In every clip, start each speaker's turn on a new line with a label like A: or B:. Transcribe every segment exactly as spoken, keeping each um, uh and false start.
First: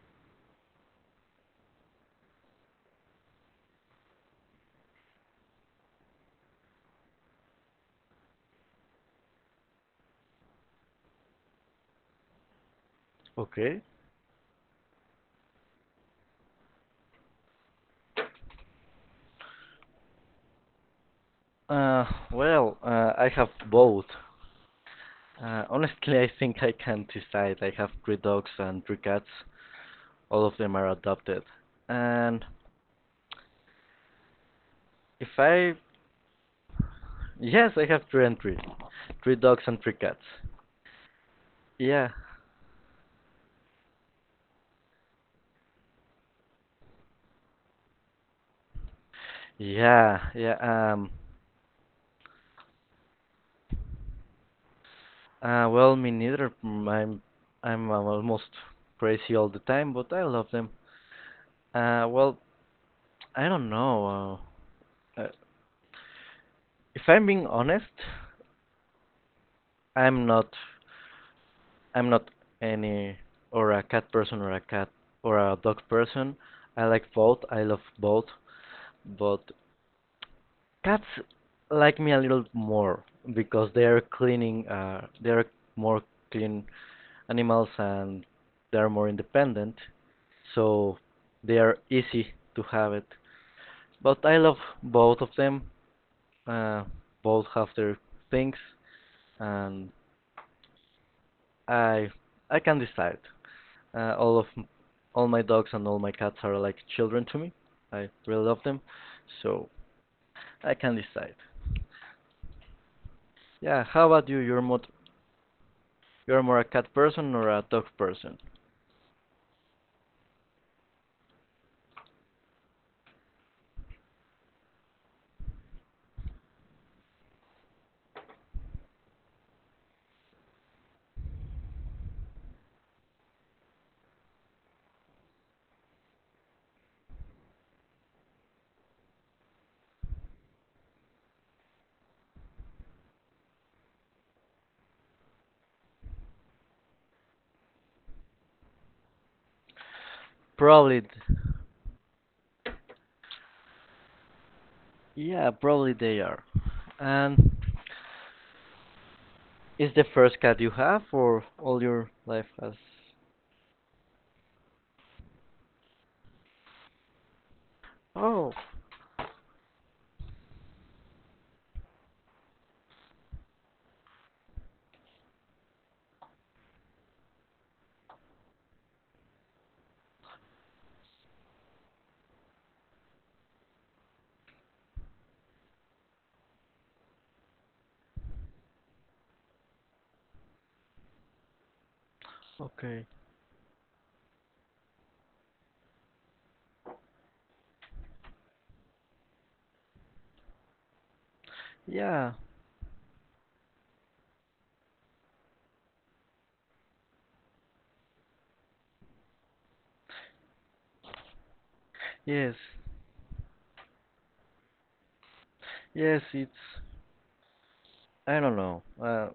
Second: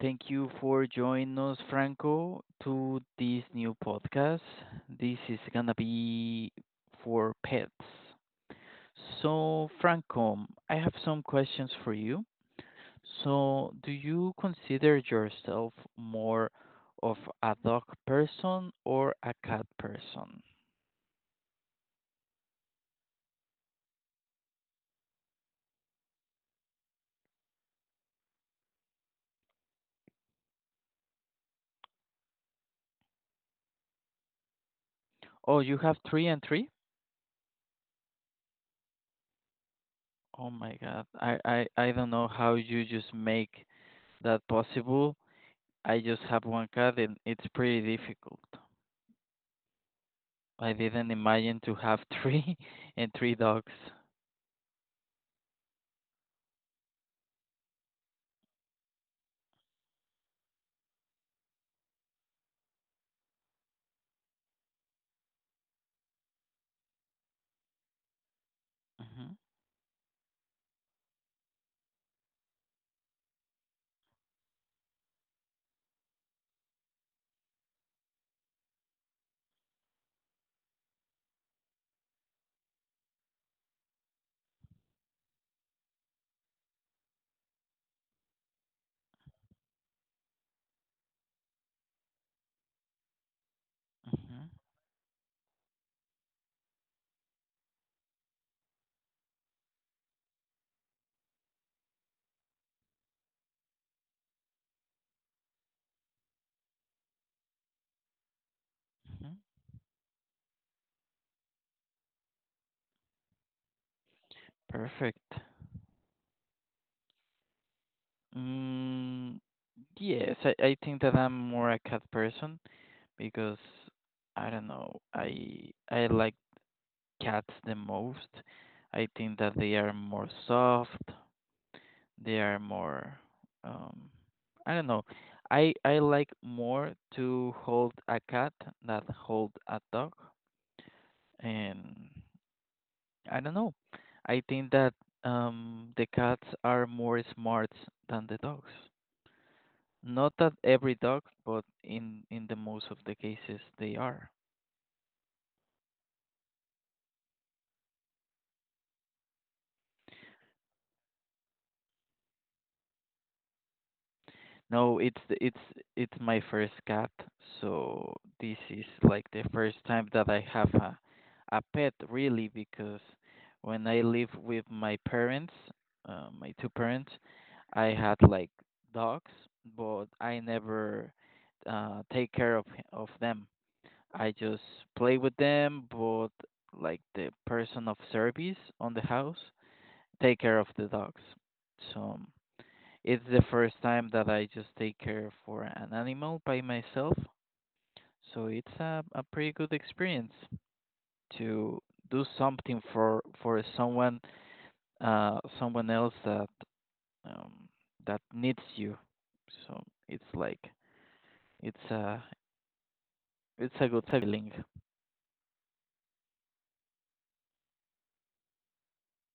A: thank you for joining us, Franco, to this new podcast. This is gonna be for pets. So, Franco, I have some questions for you. So,
B: Okay.
A: do you consider yourself more of a dog person or a cat person?
B: Uh, well, uh, I have both. Uh, honestly, I think I can't decide. I have three dogs and three cats. All of them are adopted. And if
A: Oh,
B: I,
A: you have three and three?
B: Yes, I have three and three, three dogs and three cats.
A: Oh my God, I, I, I
B: Yeah,
A: don't know how you just make that possible. I just have one cat and it's pretty difficult.
B: yeah, yeah.
A: I
B: Um,
A: didn't imagine to have three and three dogs.
B: uh, well, me neither. Mm, I'm, I'm, uh, almost crazy all the time, but I love them. Uh, well, I don't know. Uh, uh, if I'm being honest,
A: hmm
B: I'm not I'm not any, or a cat person, or a cat or a dog person. I like both. I love both, but cats like me a little more because they're cleaning. Uh, they're more clean animals, and they're more independent, so they are easy to have it. But I
A: hmm
B: love both of them. Uh, Both have their things, and I I can decide. Uh, all of all my dogs and all my cats are like children to me. I really love them,
A: hmm
B: so I can decide. Yeah, how about you? You're more
A: Perfect.
B: you're more a cat person or a dog person?
A: Mm, yes, I, I think that I'm more a cat person because I don't know. I I like cats the most. I think that they are more soft. They are more um I don't know. I I like more to hold a cat than hold a dog and I don't know. I think that um the cats are more smart than the dogs. Not that every
B: Probably,
A: dog, but in in the most of the cases they are.
B: yeah, probably they are. And is the first cat you have or all your life has?
A: No, it's the- it's it's my first cat, so
B: Oh,
A: this is like the first time that I have a a pet really because when I live with my parents, uh, my two parents, I had like dogs, but I never uh, take care of of them. I just play with them, but like the person of service on the house take care of the dogs. So.
B: okay.
A: It's the first time that I just take care for an animal by myself, so it's a, a pretty good experience to do
B: Yeah,
A: something for for someone uh someone else that um that needs you. So it's like it's a
B: yes,
A: it's a good feeling.
B: yes. It's I don't know. Uh,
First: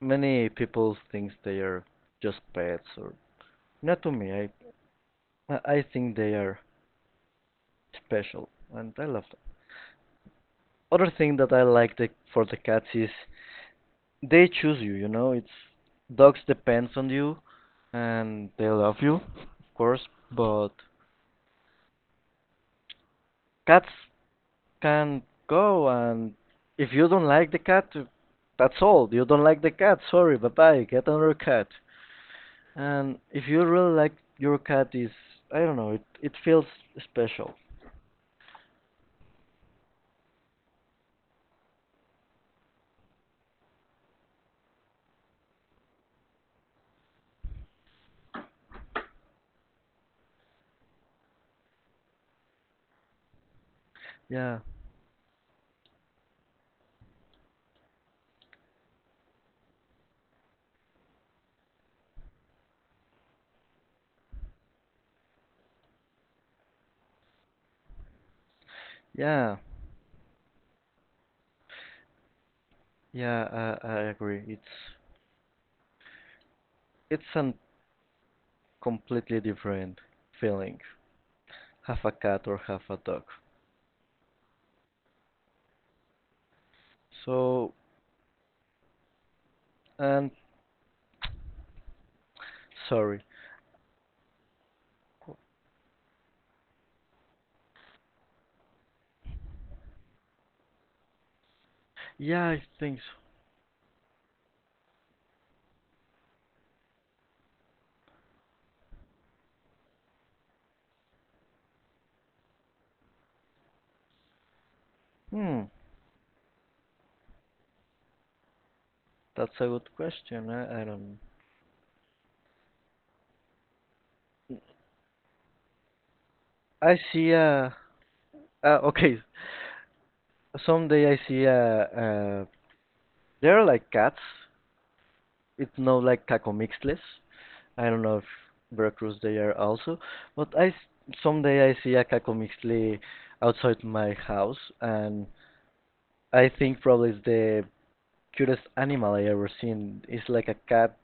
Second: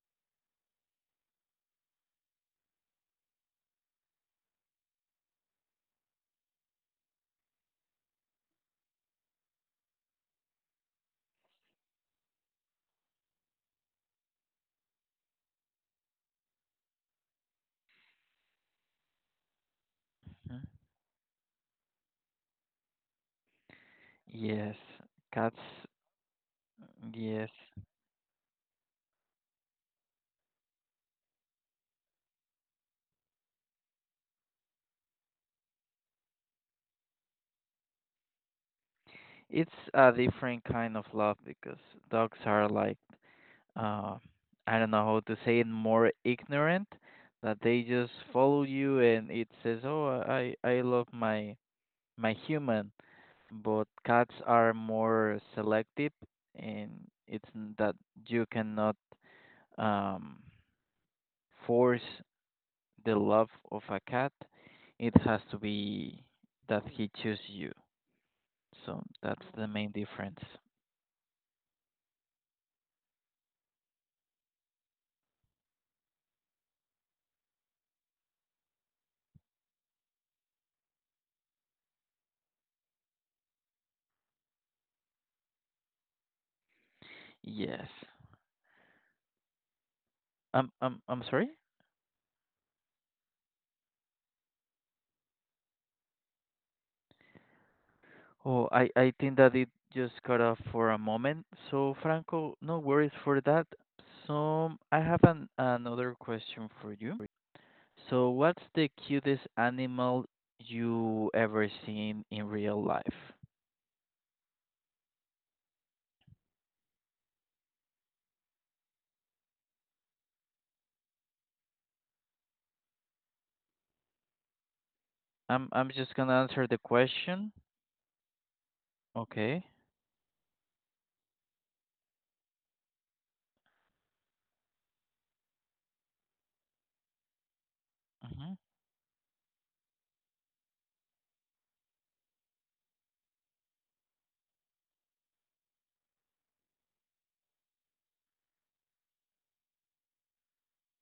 B: Many people think they are just pets, or not to me. I I think they are special, and I love that other thing that I like, the, for the cats, is they choose you, you know it's dogs depends on you, and they love you, of course,
A: Mhm.
B: but cats
A: Yes,
B: can
A: cats.
B: go. And if you don't like
A: Yes,
B: the cat, that's all. You don't like the cat, sorry, bye bye get another cat. And if you really like your cat, is, I don't know, it, it feels special.
A: it's a different kind of love because dogs are like uh, I don't know how to say it, more ignorant, that they just follow you and it says, "Oh, I I love my my human," but cats
B: Yeah,
A: are more selective and it's n- that you cannot um, force the love of a cat. It has to be that he choose you. So that's
B: yeah,
A: the main difference.
B: yeah, i, I agree, it's it's an completely different feeling, have a cat or have a dog. So,
A: Yes.
B: and
A: Um, um, I'm sorry?
B: sorry.
A: Oh, I, I think that it just cut off for a moment. So,
B: Yeah,
A: Franco,
B: I
A: no
B: think
A: worries
B: so.
A: for that. So, I have an, another question for you. So, what's the cutest animal you ever seen in real life?
B: Hmm, that's a good question. I, I don't.
A: I'm I'm just gonna answer the
B: I see
A: question.
B: a. Uh, okay,
A: Okay.
B: someday I see a. Uh, they're like cats. It's not like cacomixles. I don't know if
A: hmm
B: Veracruz they are also, but I s- someday I see a cacomixle outside my house, and I think probably it's the cutest animal I ever seen. It's like a cat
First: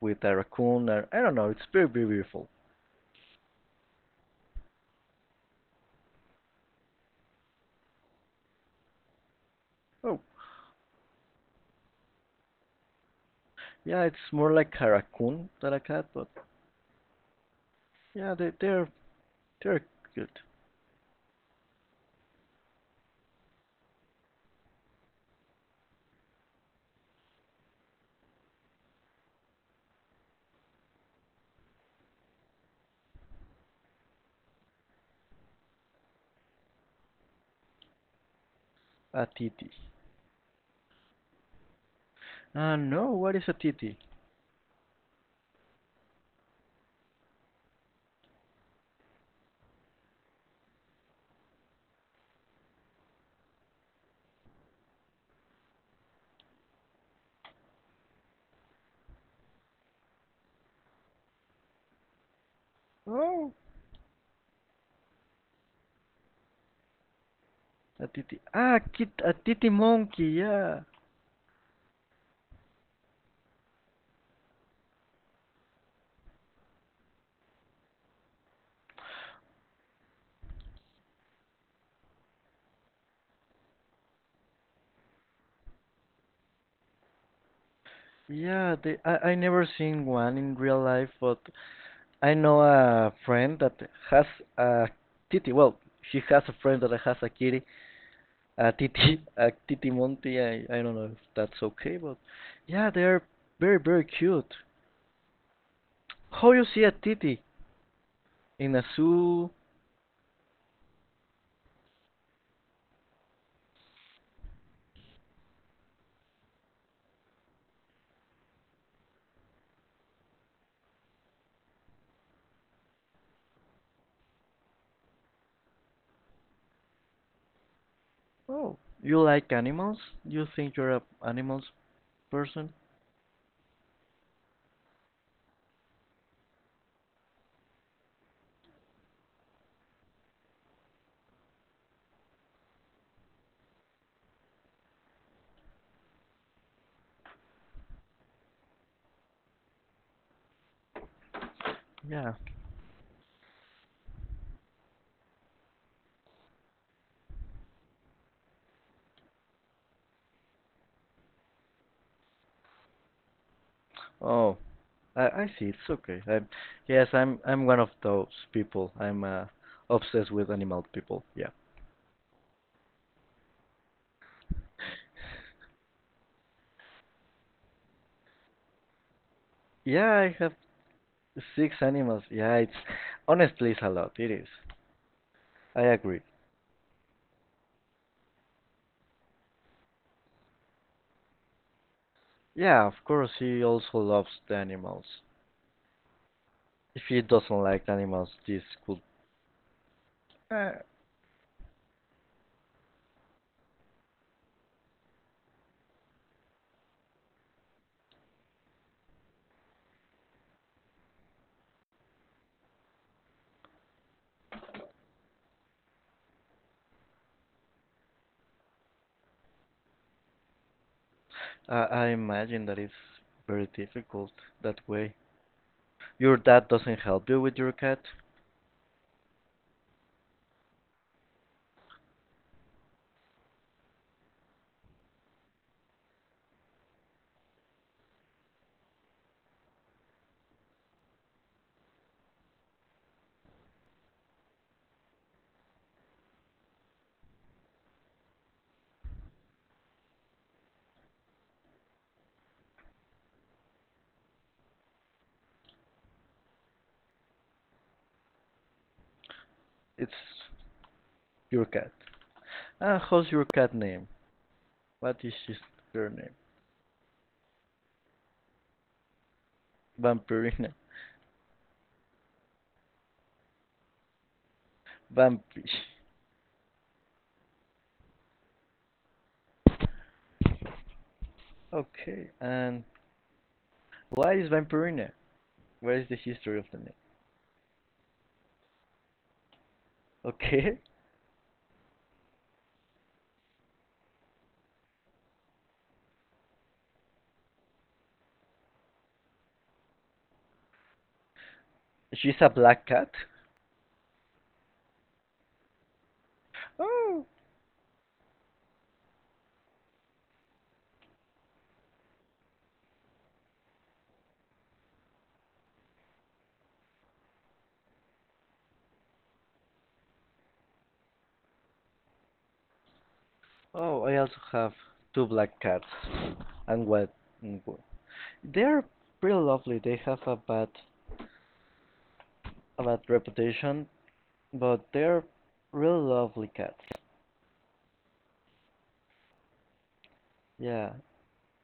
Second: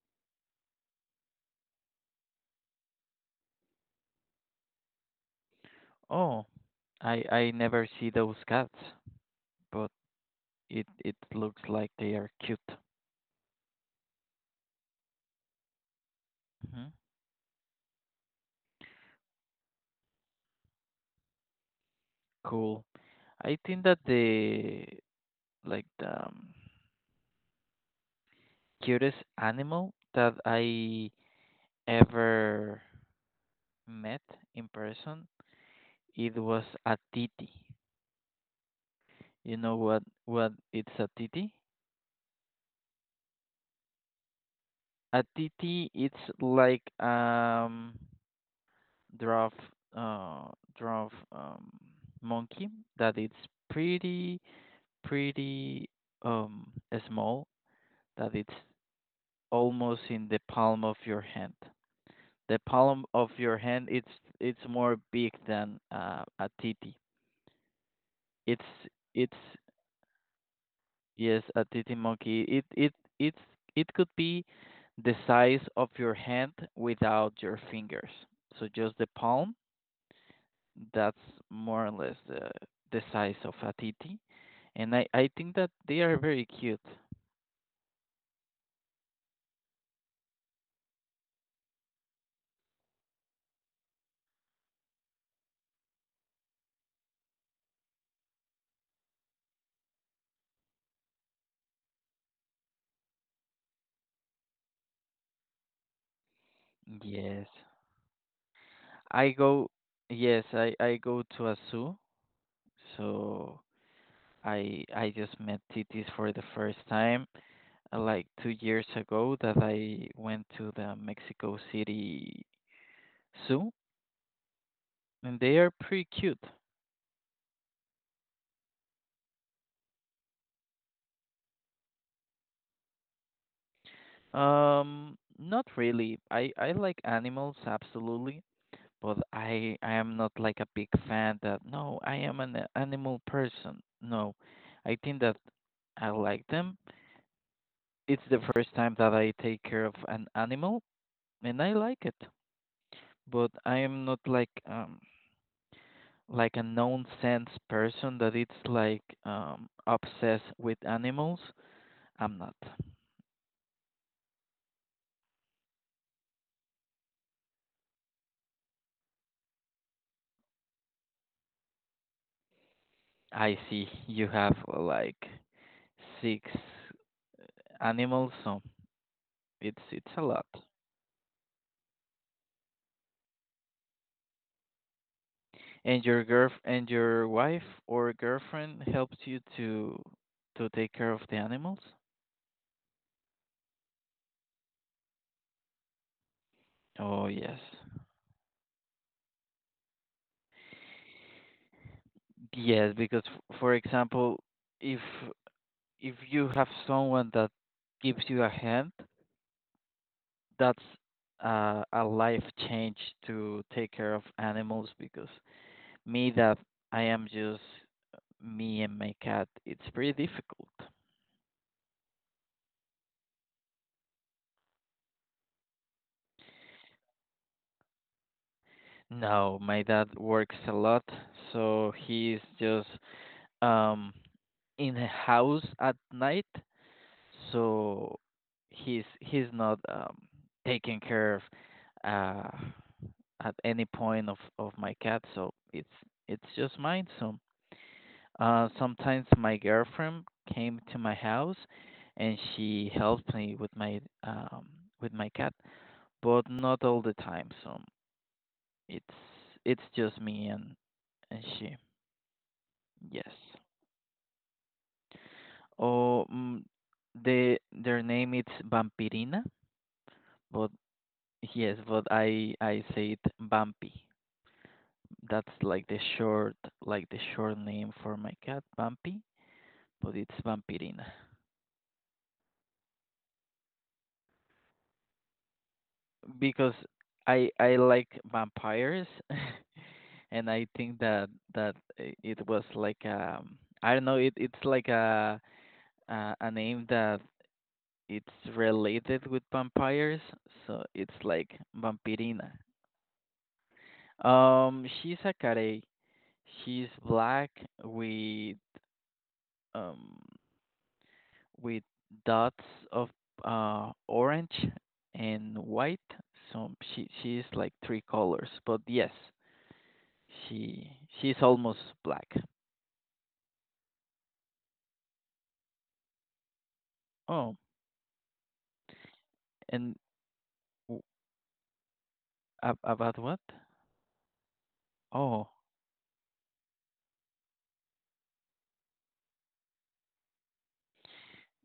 B: with a raccoon. Or, I don't know. It's very, very beautiful.
A: Oh, I I never see those cats, but
B: Oh,
A: it it looks like they are cute.
B: yeah, it's more like a raccoon than a cat, but
A: hmm
B: yeah, they, they're they're good.
A: Cool. I think that the like the um, cutest animal that I ever met in person, it was a titi.
B: A
A: You
B: titi.
A: know what what it's a titi?
B: Ah, Uh, no, what is a titi?
A: A titi it's like um dwarf uh dwarf um monkey that it's pretty pretty um small, that it's almost in the palm of your hand. The palm of
B: Oh,
A: your hand it's it's more big than uh, a titi.
B: a titi.
A: It's
B: Ah, kit, a
A: it's
B: titi monkey. Yeah,
A: yes, a titi monkey. It it it's it could be the size of your hand without your fingers. So just the palm, that's more or less the the size of a titi. And I, I think that they are very cute.
B: yeah. They, I I never seen one in real life, but I know a friend that has a titi. Well, she has a friend that has a kitty Atiti, Atiti Monti, I, I don't know if that's okay, but yeah, they're very, very cute. How you see a titi
A: Yes.
B: in a
A: I
B: zoo?
A: go yes, I, I go to a zoo. So I I just met titis for the first time uh, like two years ago, that I went to the Mexico City. So, and they are pretty cute.
B: Oh, you like animals? You think you're a animals person?
A: Um, not really. I I like animals absolutely, but I I am not like a big fan that no, I am an a- animal person. No, I think that I like them. It's the first time that I take care of an animal, and I like it.
B: Yeah.
A: But I am not like um like a nonsense person that it's like um obsessed with animals. I'm not.
B: Oh, I, I see. It's okay. I'm, yes, I'm, I'm one of those people. I'm uh, obsessed with animal people. Yeah.
A: I see you have uh, like six animals. So it's it's
B: Yeah,
A: a
B: I
A: lot.
B: have six animals. Yeah, it's honestly it's a lot. It is. I
A: And your
B: agree.
A: girl and your wife or girlfriend helps you to to take care of the animals?
B: Yeah, of course he also loves the animals. If he
A: Oh
B: doesn't
A: yes,
B: like animals, this could. Uh,
A: yes. Because f- for example, if if you have someone that gives you a hand, that's uh, a life change to take care of animals. Because me that I am just me and my cat, it's pretty difficult.
B: I imagine that it's very difficult that way. Your dad doesn't help you with your cat.
A: No, my dad works a lot, so he's just um in the house at night, so he's he's not um taking care of uh at any point of of my cat, so it's it's just mine. So uh sometimes my girlfriend came to my house and she helped me with my um with my cat, but not all the time. So it's it's
B: It's
A: just me and and
B: your
A: she.
B: cat. Uh, how's
A: Yes.
B: your cat name? What is his her
A: Oh,
B: name?
A: mm, the their name is Vampirina, but
B: Vampirina.
A: yes, but I I say it Bumpy. That's
B: Vampish.
A: like the short like the short name for my cat, Bumpy, but it's Vampirina
B: Okay. And why is Vampirina? Where is the history of
A: because
B: the name?
A: I I like vampires, and I
B: Okay.
A: think that that i- it was like um I don't know it it's like a a, a name that it's related with vampires, so it's like
B: She's a
A: Vampirina.
B: black cat.
A: Um, she's a carey. She's
B: Oh.
A: black with um with dots of uh orange and white. So she she's like three colors, but yes, she she's almost black.
B: Oh, I also have two black cats. And what?
A: Oh,
B: They are pretty lovely.
A: and
B: They have a bad
A: w- ab-
B: a bad
A: about what?
B: reputation, but they're
A: Oh,
B: really lovely cats. Yeah.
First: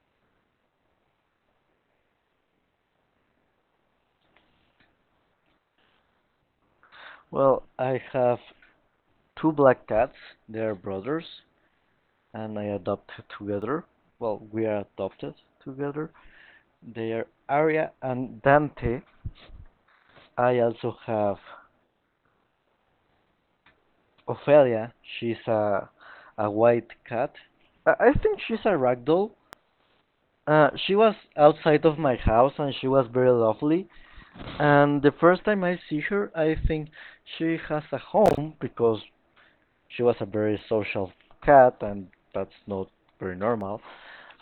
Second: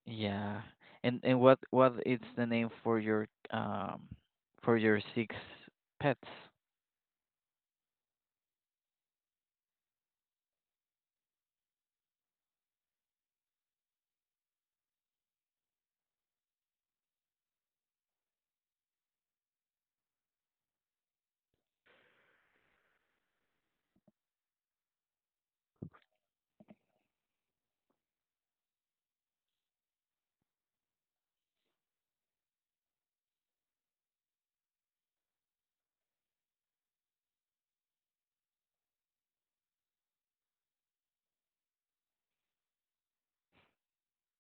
A: yeah. And and what what is the name for your um for your six pets?
B: Well, I have two black cats. They're brothers, and I adopted together. Well, we are adopted together. They are Aria and Dante. I also have Ophelia. She's a a white cat. I think she's a ragdoll. Uh, she was outside of my house, and she was very lovely. And the first time I see her, I think she has a home because she was a very social cat, and that's not very normal.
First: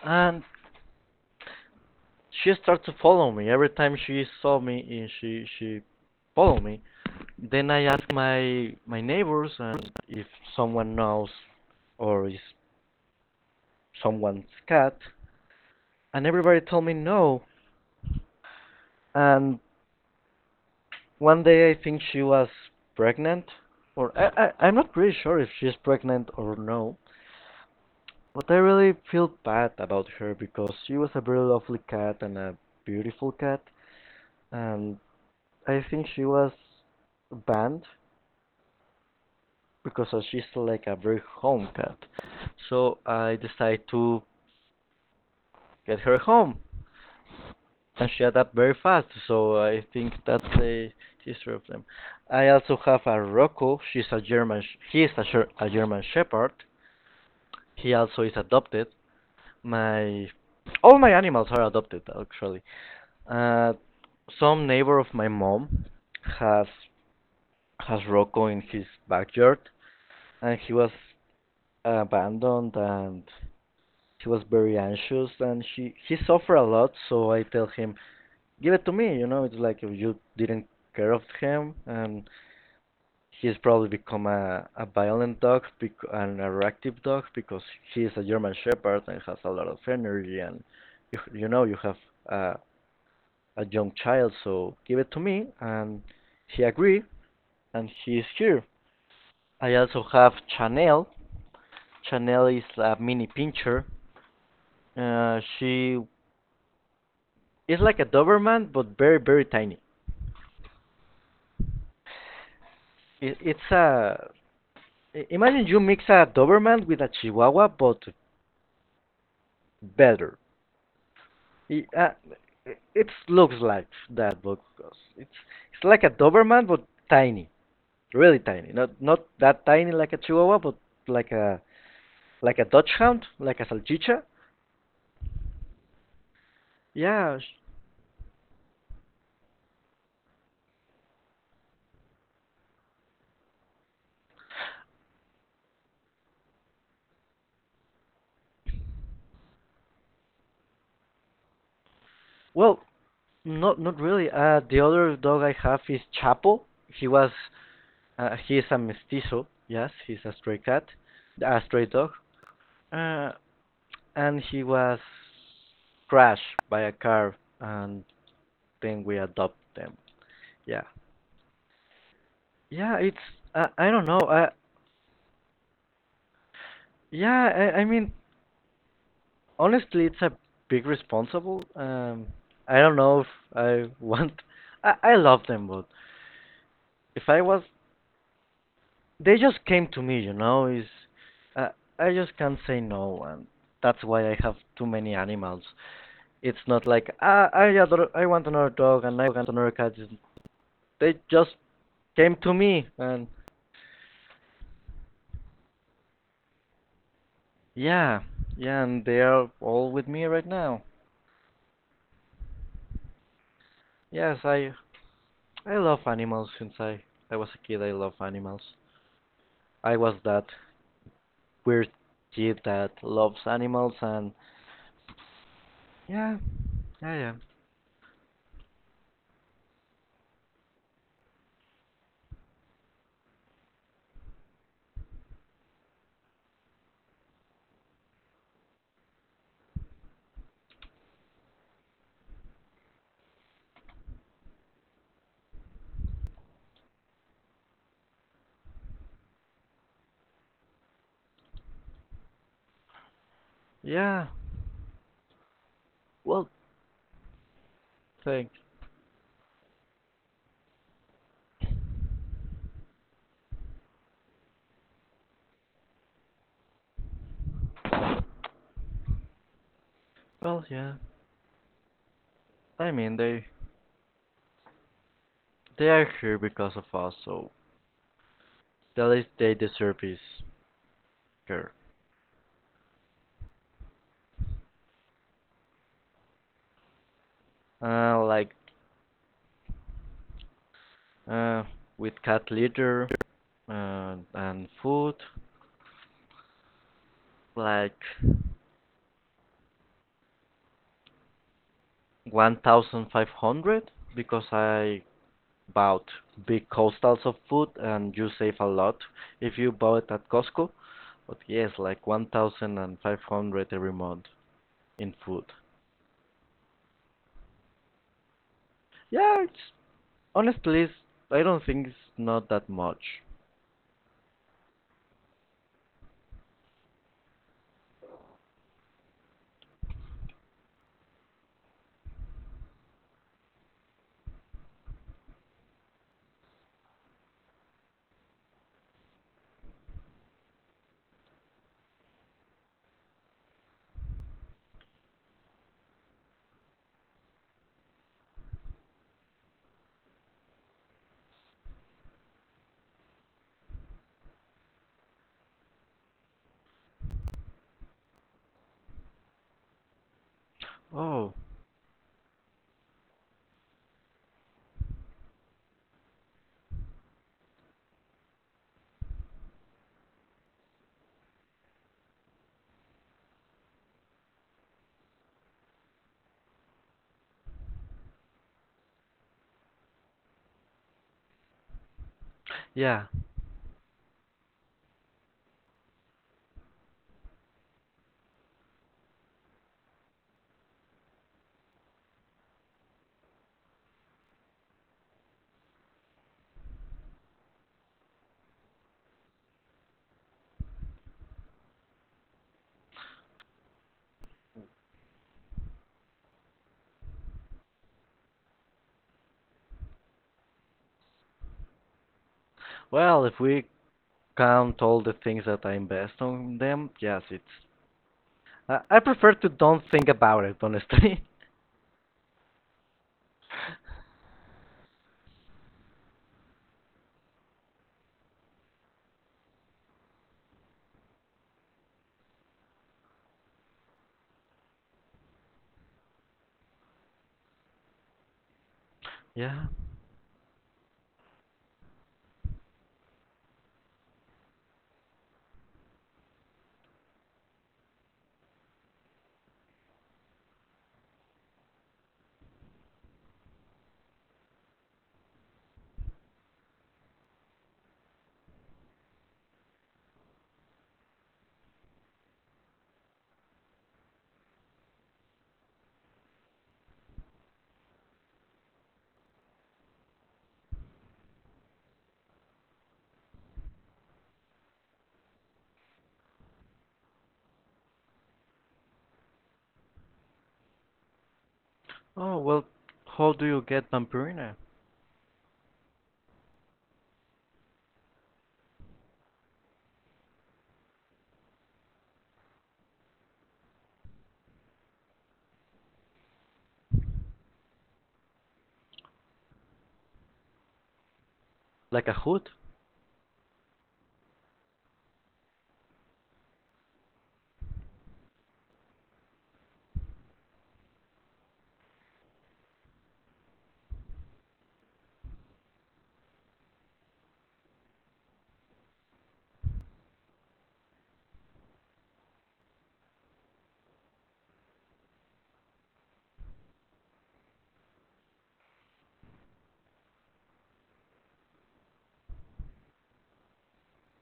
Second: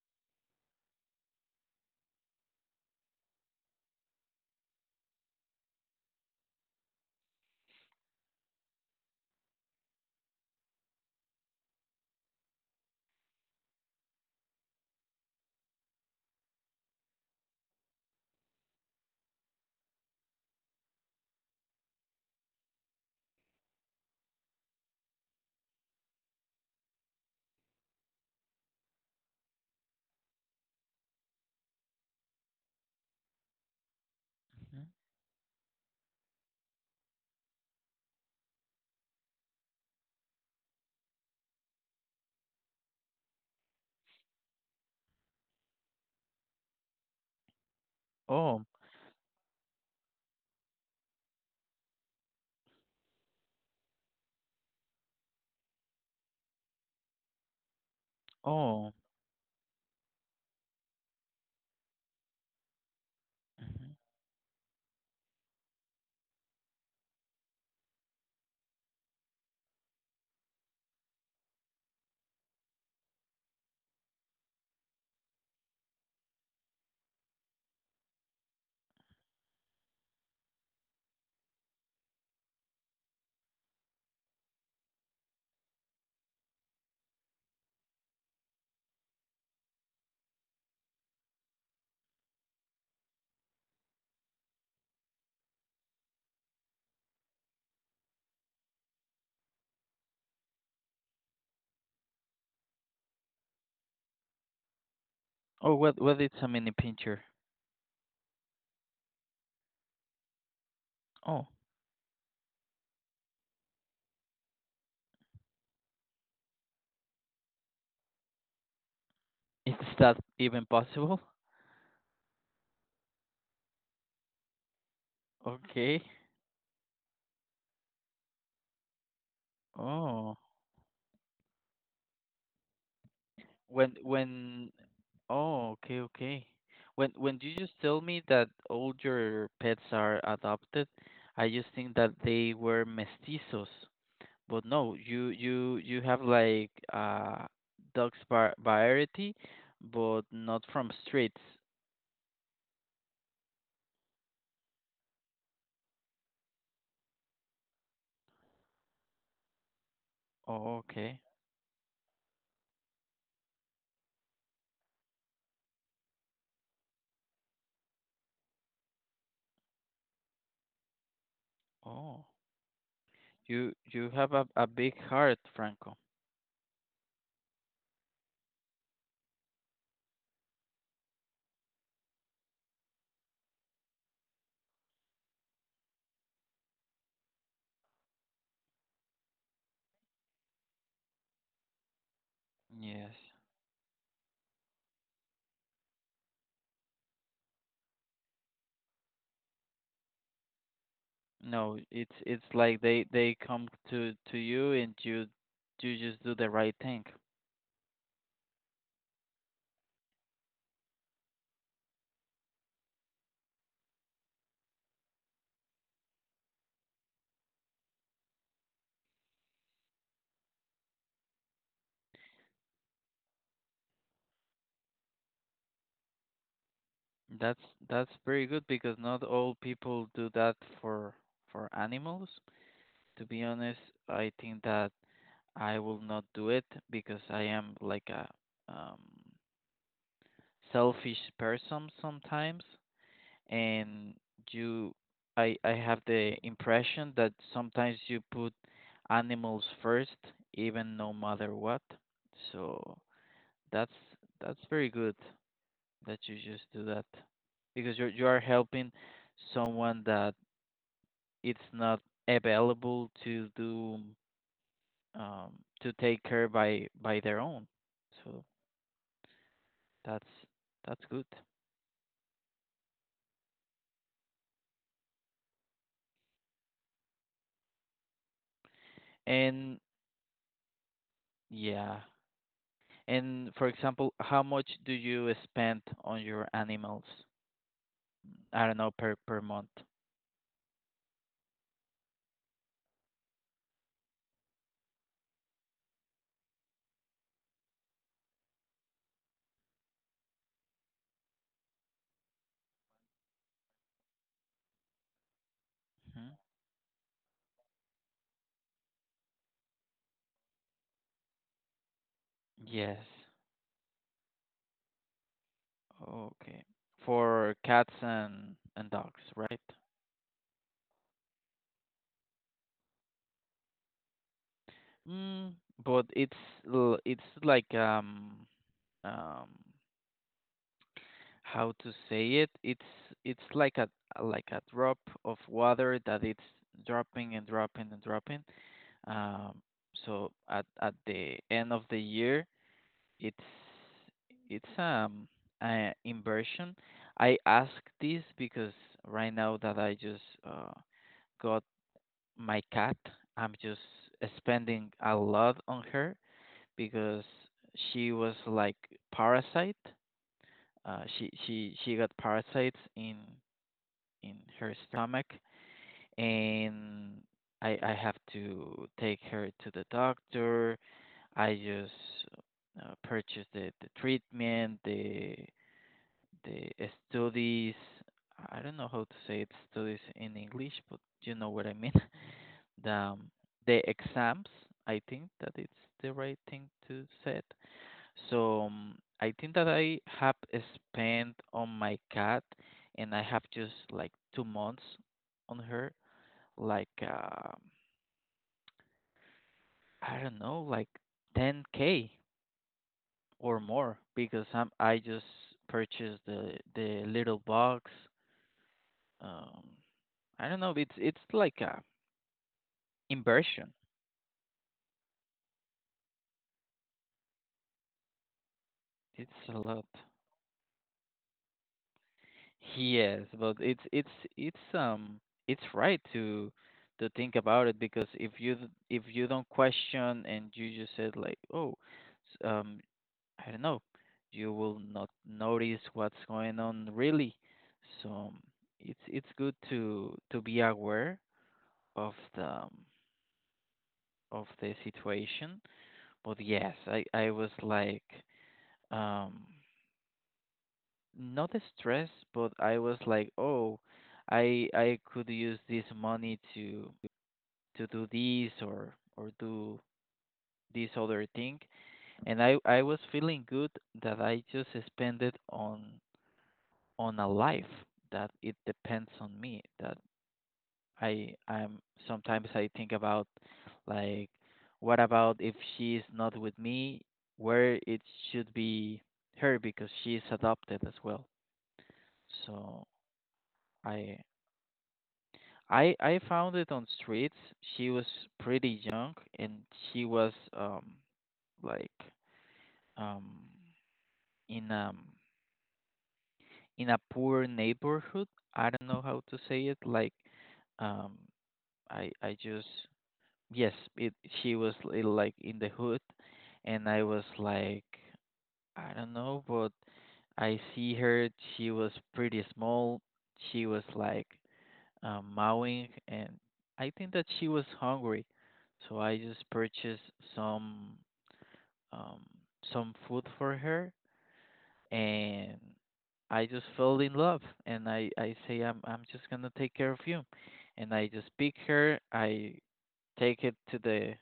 B: And she started to follow me every time she saw me. eh, She she followed me. Then I asked my my neighbors and if someone knows or is someone's cat, and everybody told me no. And one day I think she was pregnant, or I, I I'm not pretty sure if she's pregnant or no. But I really feel bad about her because she was a very lovely cat and a beautiful cat,
A: Mhm.
B: and I think she was banned because uh, she's like a very home cat. So I decided to get her home, and she adapted
A: Oh,
B: very fast. So I think that's the history of them. I also have a Rocco. She's a German. Sh- he is a, Sher- a German Shepherd. He also is adopted.
A: oh.
B: My All my animals are adopted actually. Uh,
A: Mhm.
B: some neighbor of my mom has has Rocco in his backyard, and he was abandoned, and he was very anxious, and she he suffered a lot. So I tell him, give it to me. You know, it's like if you didn't care of him, and he's probably become a, a violent dog bec- and a reactive dog because he is a German Shepherd and has a lot of energy, and you, you know you have uh, a young child, so give it to me. And he agreed, and he is here. I also have Chanel. Chanel is a mini pincher. Uh,
A: Oh,
B: she
A: what what is a mini pincher?
B: is like a Doberman, but very, very tiny.
A: Oh,
B: It, it's a Imagine you mix a Doberman with a Chihuahua, but
A: is that
B: better.
A: even possible?
B: I- uh, it looks like that, because it's it's
A: Okay.
B: like a Doberman, but tiny, really tiny. Not not that tiny like a
A: Oh,
B: Chihuahua, but like a like a Dutch hound, like a
A: when
B: salchicha.
A: when oh, okay, okay. When
B: Yeah.
A: when you
B: sh-
A: just tell me that all your pets are adopted, I just think that they were mestizos. Well, no, you you you have like uh dogs var variety, but not from streets.
B: Well, not not really. Uh, the other dog I have is Chapo. He was uh, he is a mestizo. Yes, he's a stray
A: Oh,
B: cat,
A: okay.
B: a stray dog. Uh, and he was crashed by a car, and then we adopt them. Yeah.
A: Oh,
B: Yeah. It's uh,
A: you
B: I don't
A: you
B: know.
A: have a
B: Uh,
A: a big heart, Franco.
B: yeah. I, I mean, honestly, it's a big responsible. Um, I don't know if I want. I I love them, but if I was they just came to me, you know. Is uh, I just can't say
A: Yes.
B: no, and that's why I have too many animals. It's not like, ah, I ador- I want another dog and I want another cat. It's- They just
A: No, it's
B: came to
A: it's like
B: me,
A: they
B: and
A: they come to to you and you you just do the right thing.
B: yeah, yeah, and they are all with me right now. Yes, I I love animals since I I was a kid. I love animals. I was that weird kid that loves animals, and yeah, yeah, yeah,
A: That's that's very good because not all people do that for for animals. To be honest, I think that I will not do it because I am like a um, selfish person sometimes, and you, I, I have the impression that sometimes you put animals first, even no matter what. So that's
B: yeah.
A: that's very good that you
B: Well,
A: just do that because you you are
B: thanks.
A: helping someone that it's not available to do um, to take care by by their own. So That's
B: Well, yeah.
A: that's good.
B: I mean, they They are here because of us, so that is they
A: And
B: deserve is here.
A: yeah. And for example, how much do you spend on your animals?
B: Uh, like,
A: I don't know, per per month.
B: uh, with cat litter, uh, and food, like one thousand five hundred because I bought
A: hmm
B: big costals of food and you save a lot if you buy it at Costco. But yes, like
A: Yes.
B: one thousand five hundred every month in food.
A: Okay. For cats and and dogs,
B: Yeah,
A: right?
B: it's, honestly, it's, I don't think it's not that much.
A: Mm, but it's l- it's like um um how to say it? It's it's like a like a drop of water that it's dropping and dropping and dropping. Um, so at at the end of the year, it's it's um an inversion. I ask this because right now that I just uh, got my cat, I'm just spending a lot on her because she was like parasite. Uh, she
B: Oh,
A: she she got parasites in in her stomach, and I I have to take her to the doctor. I just uh, purchased the, the treatment, the the studies. I don't know how to say it, studies in English, but you know what I mean. The
B: yeah.
A: um, the exams. I think that it's the right thing to say. So um, I think that I have spent on my cat, and I have just like two months on her, like um I don't know, like ten k. Or more because I'm, I just purchased the the little box. Um, I don't know. It's it's like a
B: Well, if we
A: inversion.
B: count all the things that I invest on them, yes, it's. I, I prefer
A: It's
B: to
A: a
B: don't
A: lot.
B: think about it, honestly.
A: Yes, but it's it's it's um it's right to to think about it because if you d- if you don't question and you just said like oh s- um I don't know, you will not notice what's going on really. So um, it's it's good
B: Yeah.
A: to to be aware of the um, of the situation. But yes, I, I was like, um, not stressed, but I was like, oh, I I could use this money to to do this or or do this other thing, and I I was feeling good that I just spend it on on a life that it depends on me, that I I'm sometimes I think about like what about if she's not with me, where it should be her, because she's adopted as well.
B: Oh well,
A: So
B: how do you get
A: I
B: Vampirina?
A: I I found it on streets. She was pretty young and she was um like um in um in a poor neighborhood. I don't know how to say it, like um
B: Like
A: I
B: a
A: I
B: hood?
A: just yes, it she was li- like in the hood, and I was like, I don't know, but I see her. She was pretty small. She was like uh, mowing, and I think that she was hungry, so I just purchased some um, some food for her, and I just fell in love. And I I say I'm I'm just gonna take care of you, and I just pick her. I take it to the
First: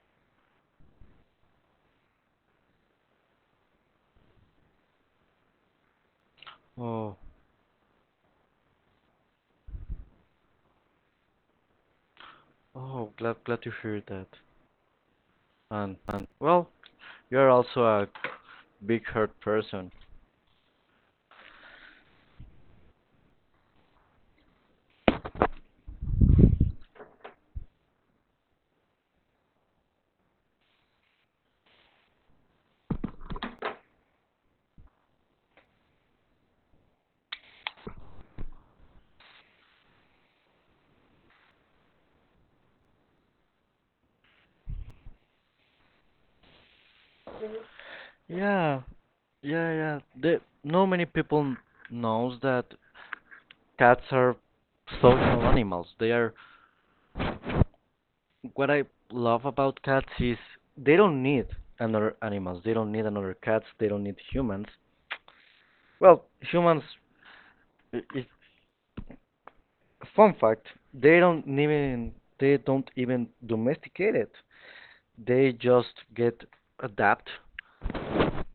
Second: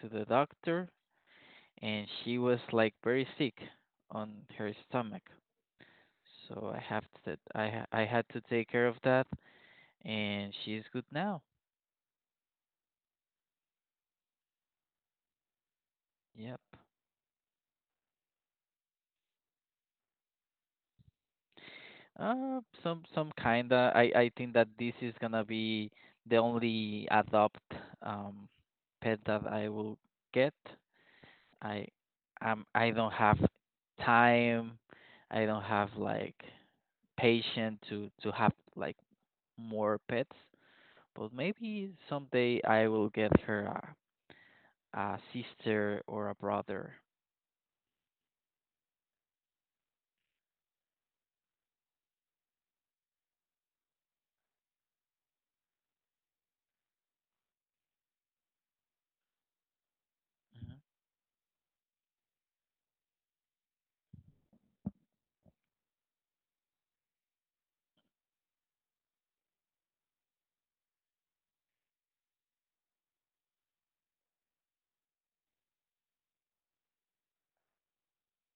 A: to the doctor and she was like very sick on her stomach. So I have
B: Oh,
A: to I ha- I had to take care of that, and she's good now.
B: oh, glad glad to hear that. And and
A: Yep.
B: well, you're also a big hurt person.
A: Uh, some some kinda. I I think that this is gonna be the only adopt um pet that I will get. I um I don't have time. I don't have like patient to to have like more pets. But maybe someday I will get her a, a sister or a brother.
B: Yeah, yeah, yeah. The, no many people knows that cats are social animals. They are What I love about cats is
A: Mhm.
B: they don't need another animals. They don't need another cats. They don't need humans. Well, humans. i- i- Fun fact: they don't even they don't even domesticate it. They just get adapt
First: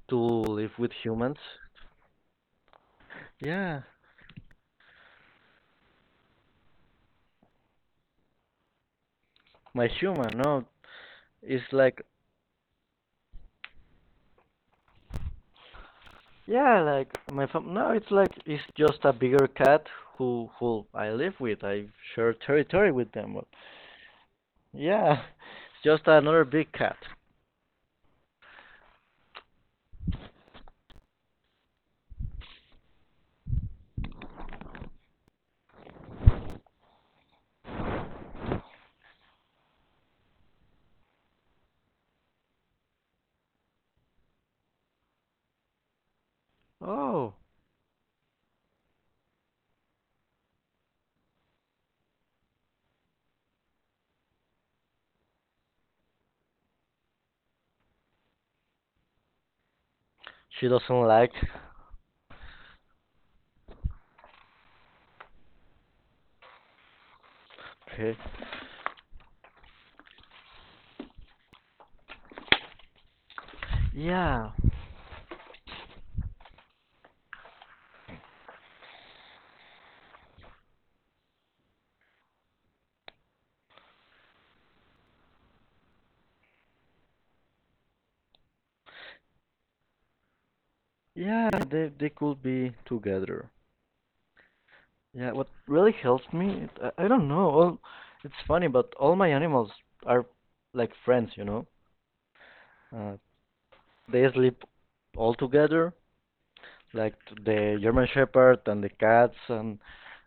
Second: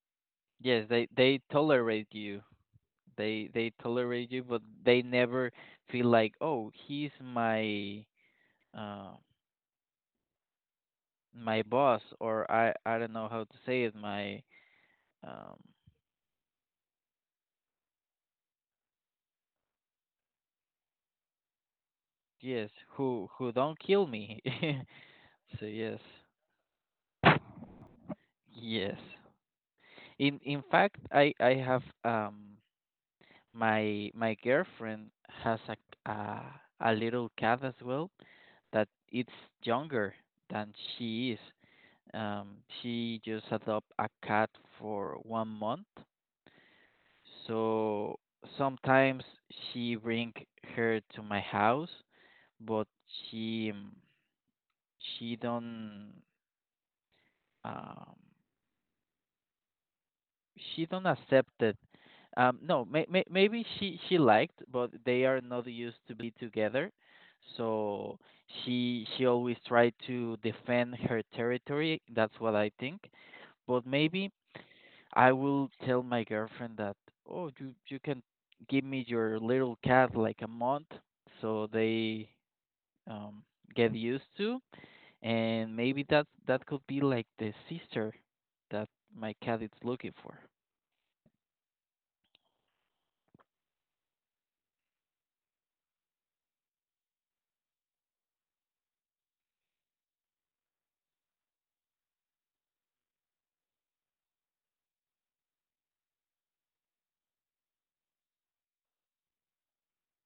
B: to live
A: Yes,
B: with
A: they
B: humans.
A: they tolerate you. They they
B: Yeah,
A: tolerate you, but they never feel like, oh, he's my uh,
B: my human. No,
A: my
B: it's
A: boss,
B: like,
A: or I I don't know how to say it, my um
B: yeah, like my fam. No, it's like it's just a bigger cat who who I live with. I share
A: yes,
B: territory with
A: who
B: them.
A: who don't kill me.
B: Yeah,
A: So yes,
B: just another big cat.
A: yes. In in fact, I I have um my my girlfriend has a uh, a little cat as well that it's younger than she is. Um, she just adopt a cat for one month,
B: Oh,
A: so sometimes she bring her to my house, but she um, she don't um
B: she
A: she
B: doesn't
A: don't
B: like
A: accept it. Um, no, may, may, maybe she she liked, but they are not used to be together.
B: her.
A: So she she always tried to defend her territory. That's what I think. But maybe
B: Yeah,
A: I will tell my girlfriend that oh you you can give me your little cat like a month, so they um, get used to, and maybe that that could be like the sister that my cat is looking for.
B: yeah, they they could be together. Yeah, what really helps me, I, I don't know. All, it's funny, but all my animals are like friends, you know. Uh, they sleep all together, like the German Shepherd and the cats, and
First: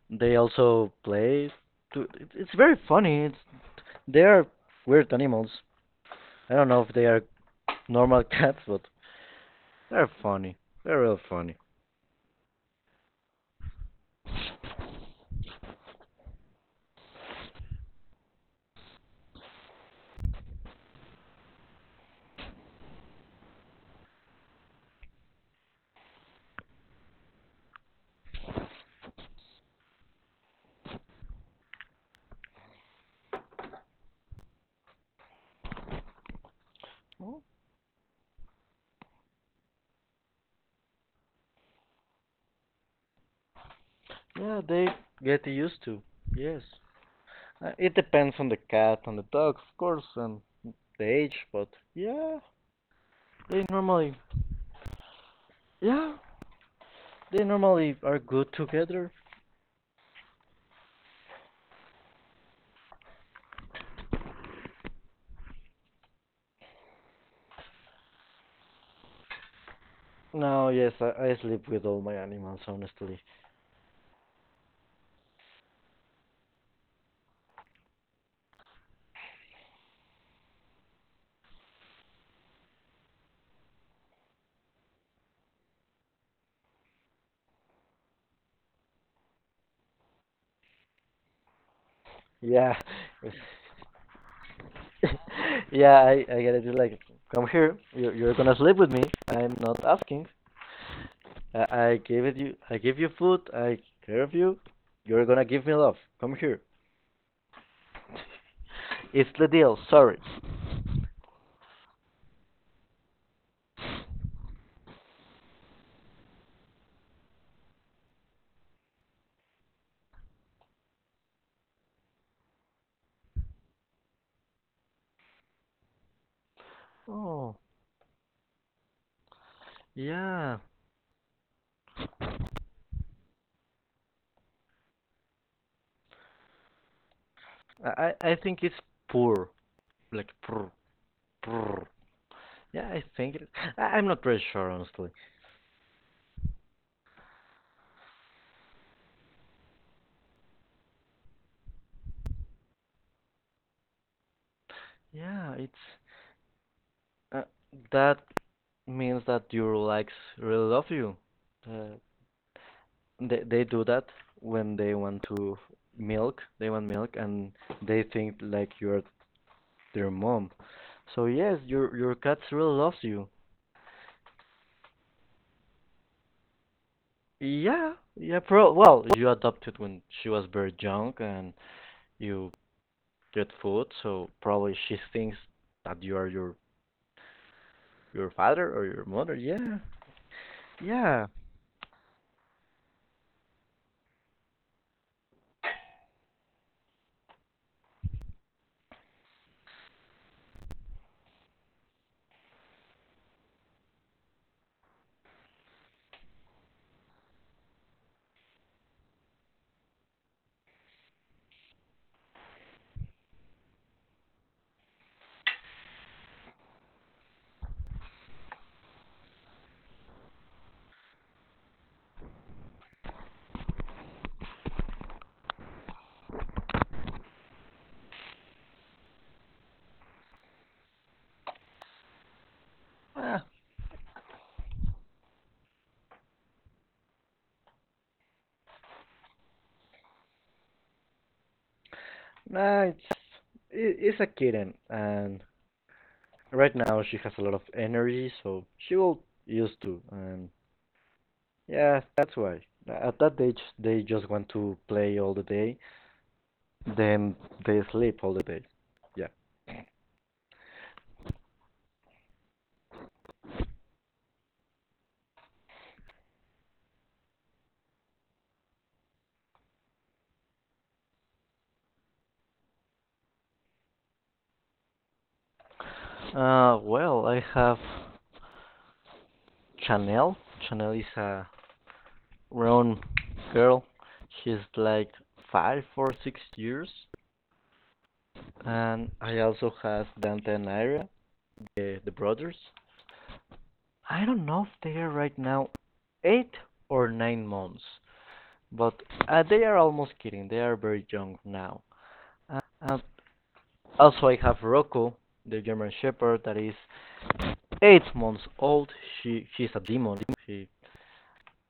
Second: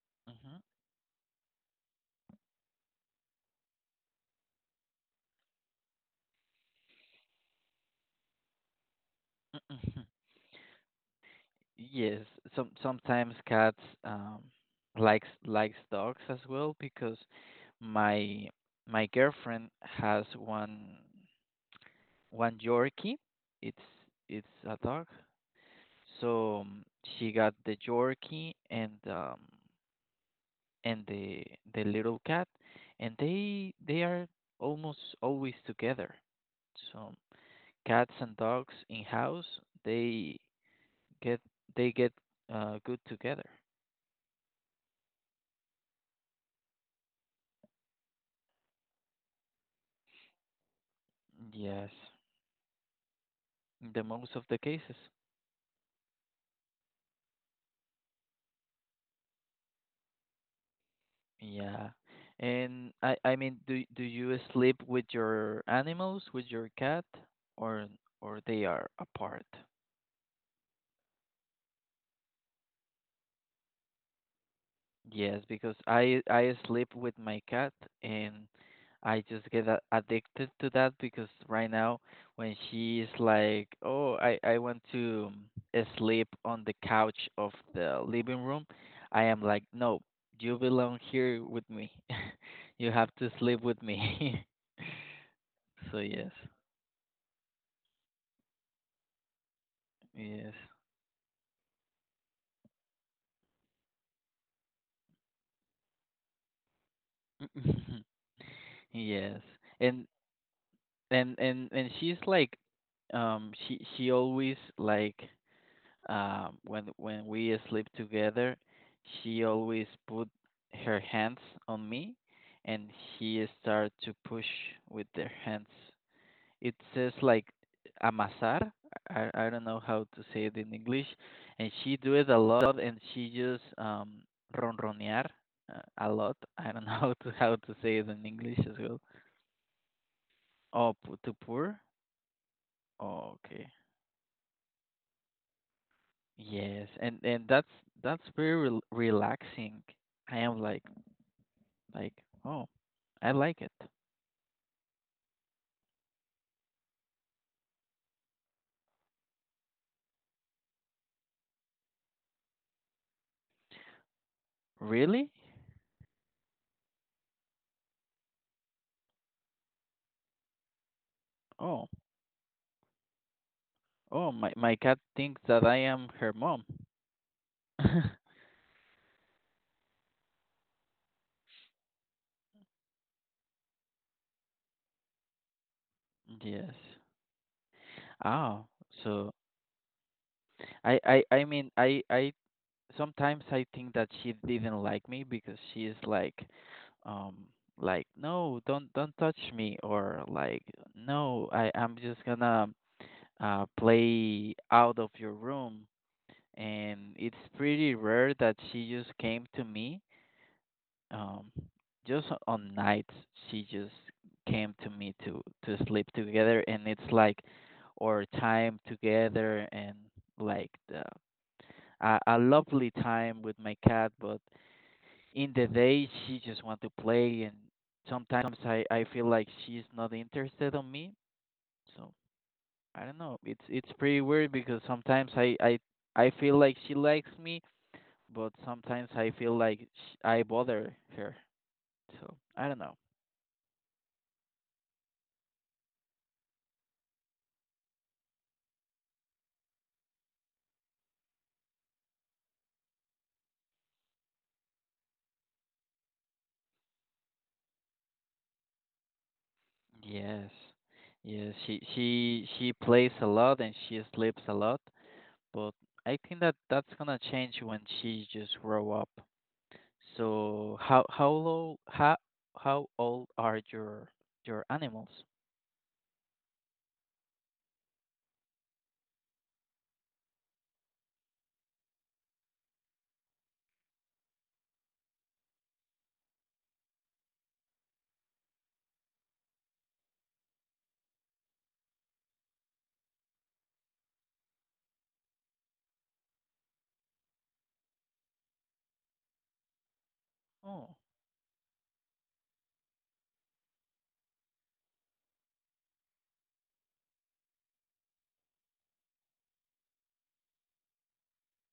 B: they
A: Mm-hmm.
B: also play. To, it, it's very funny. It's, they are weird animals. I don't know if they are normal cats, but
A: Mhm.
B: they're funny. They're real funny.
A: Yes, some sometimes cats um likes likes dogs as well because my my girlfriend has one one Yorkie. It's it's a dog. So um, she got the Yorkie and um and the the little cat and they they are almost always together. So
B: Well,
A: cats and dogs in house, they get they get uh, good together.
B: yeah, they get used to. Yes. Uh, it depends on the cat, on the dog, of course, and the age, but
A: Yes,
B: yeah, they
A: the
B: normally,
A: most of the cases.
B: yeah, they normally are good together.
A: Yeah, and I I mean, do do you sleep with your animals, with your cat, or or they are apart?
B: No, yes, I, I sleep with all my animals, honestly.
A: Yes, because I I sleep with my cat and I just get a- addicted to that because right now when she's like, "Oh, I I want to uh, sleep on the couch of the living room." I am like, "No, you belong here with me.
B: Yeah,
A: You have to sleep with me."
B: yeah,
A: So
B: I,
A: yes,
B: I get it. You like, come here, you're, you're gonna sleep with me. I'm not asking.
A: yes,
B: I, I gave it you, I give you food, I care of you. You're gonna give me love. Come here. It's
A: yes,
B: the deal.
A: and
B: Sorry.
A: and and and she's like, um, she she always like Um, when when we sleep together, she always put her hands on me, and she start to push with their hands. It says like
B: Oh,
A: amasar. I I don't know how to say
B: yeah.
A: it in English, and she do it a lot, and she just um ronronear uh, a lot. I don't know how to how to
B: I
A: say it in
B: I I
A: English
B: think
A: as
B: it's
A: well.
B: poor, like poor,
A: Oh, pu- to pour.
B: poor. Yeah, I think
A: Oh,
B: it.
A: okay.
B: I, I'm not pretty sure, honestly.
A: Yes, and and that's that's very rel relaxing. I am like, Like, oh, I like it.
B: Yeah, it's uh, that means that your likes really love you. Uh, they they do that when they want
A: Really?
B: to milk. They want milk, and they think like you're their mom. So yes,
A: Oh,
B: your your cat really loves you.
A: oh, my my cat thinks that I am her mom.
B: Yeah, yeah, pro. Well, you adopted when she was very young, and you get food, so probably she thinks that you are your
A: Yes.
B: your
A: Oh,
B: father or your
A: so
B: mother. Yeah,
A: I I
B: yeah.
A: I mean I I sometimes I think that she didn't like me because she is like um like no don't don't touch me, or like no, I I'm just gonna uh play out of your room, and it's pretty rare that she just came to me um just on nights she just came to me to to sleep together, and it's like our time together and like the a, a lovely time with my cat. But in the day she just want to play, and sometimes i i feel like she's not interested on me, so I don't know.
B: Ah,
A: it's it's pretty weird because sometimes i i i feel like she likes me, but sometimes I feel like sh- I bother her, so I don't
B: nah,
A: know.
B: it's it, it's a kitten, and right now she has a lot of energy, so she will used to. And yeah, that's why. At that age, they just want to play all the day, then they sleep all the day. Yeah.
A: Yes. Yes, she she she plays a lot and she sleeps a lot, but I think that that's gonna change when she just grow up. So how how low how how old are your your animals?
B: Uh, well, I have Chanel. Chanel is a grown girl. She's like five or six years, and I also have Dante and Ira, the the brothers. I don't know if they are right now eight or nine months, but uh, they are almost kidding. They are
A: Oh,
B: very young now. Uh, and also, I have Rocco, the German Shepherd, that is eight months old. She she's a demon. She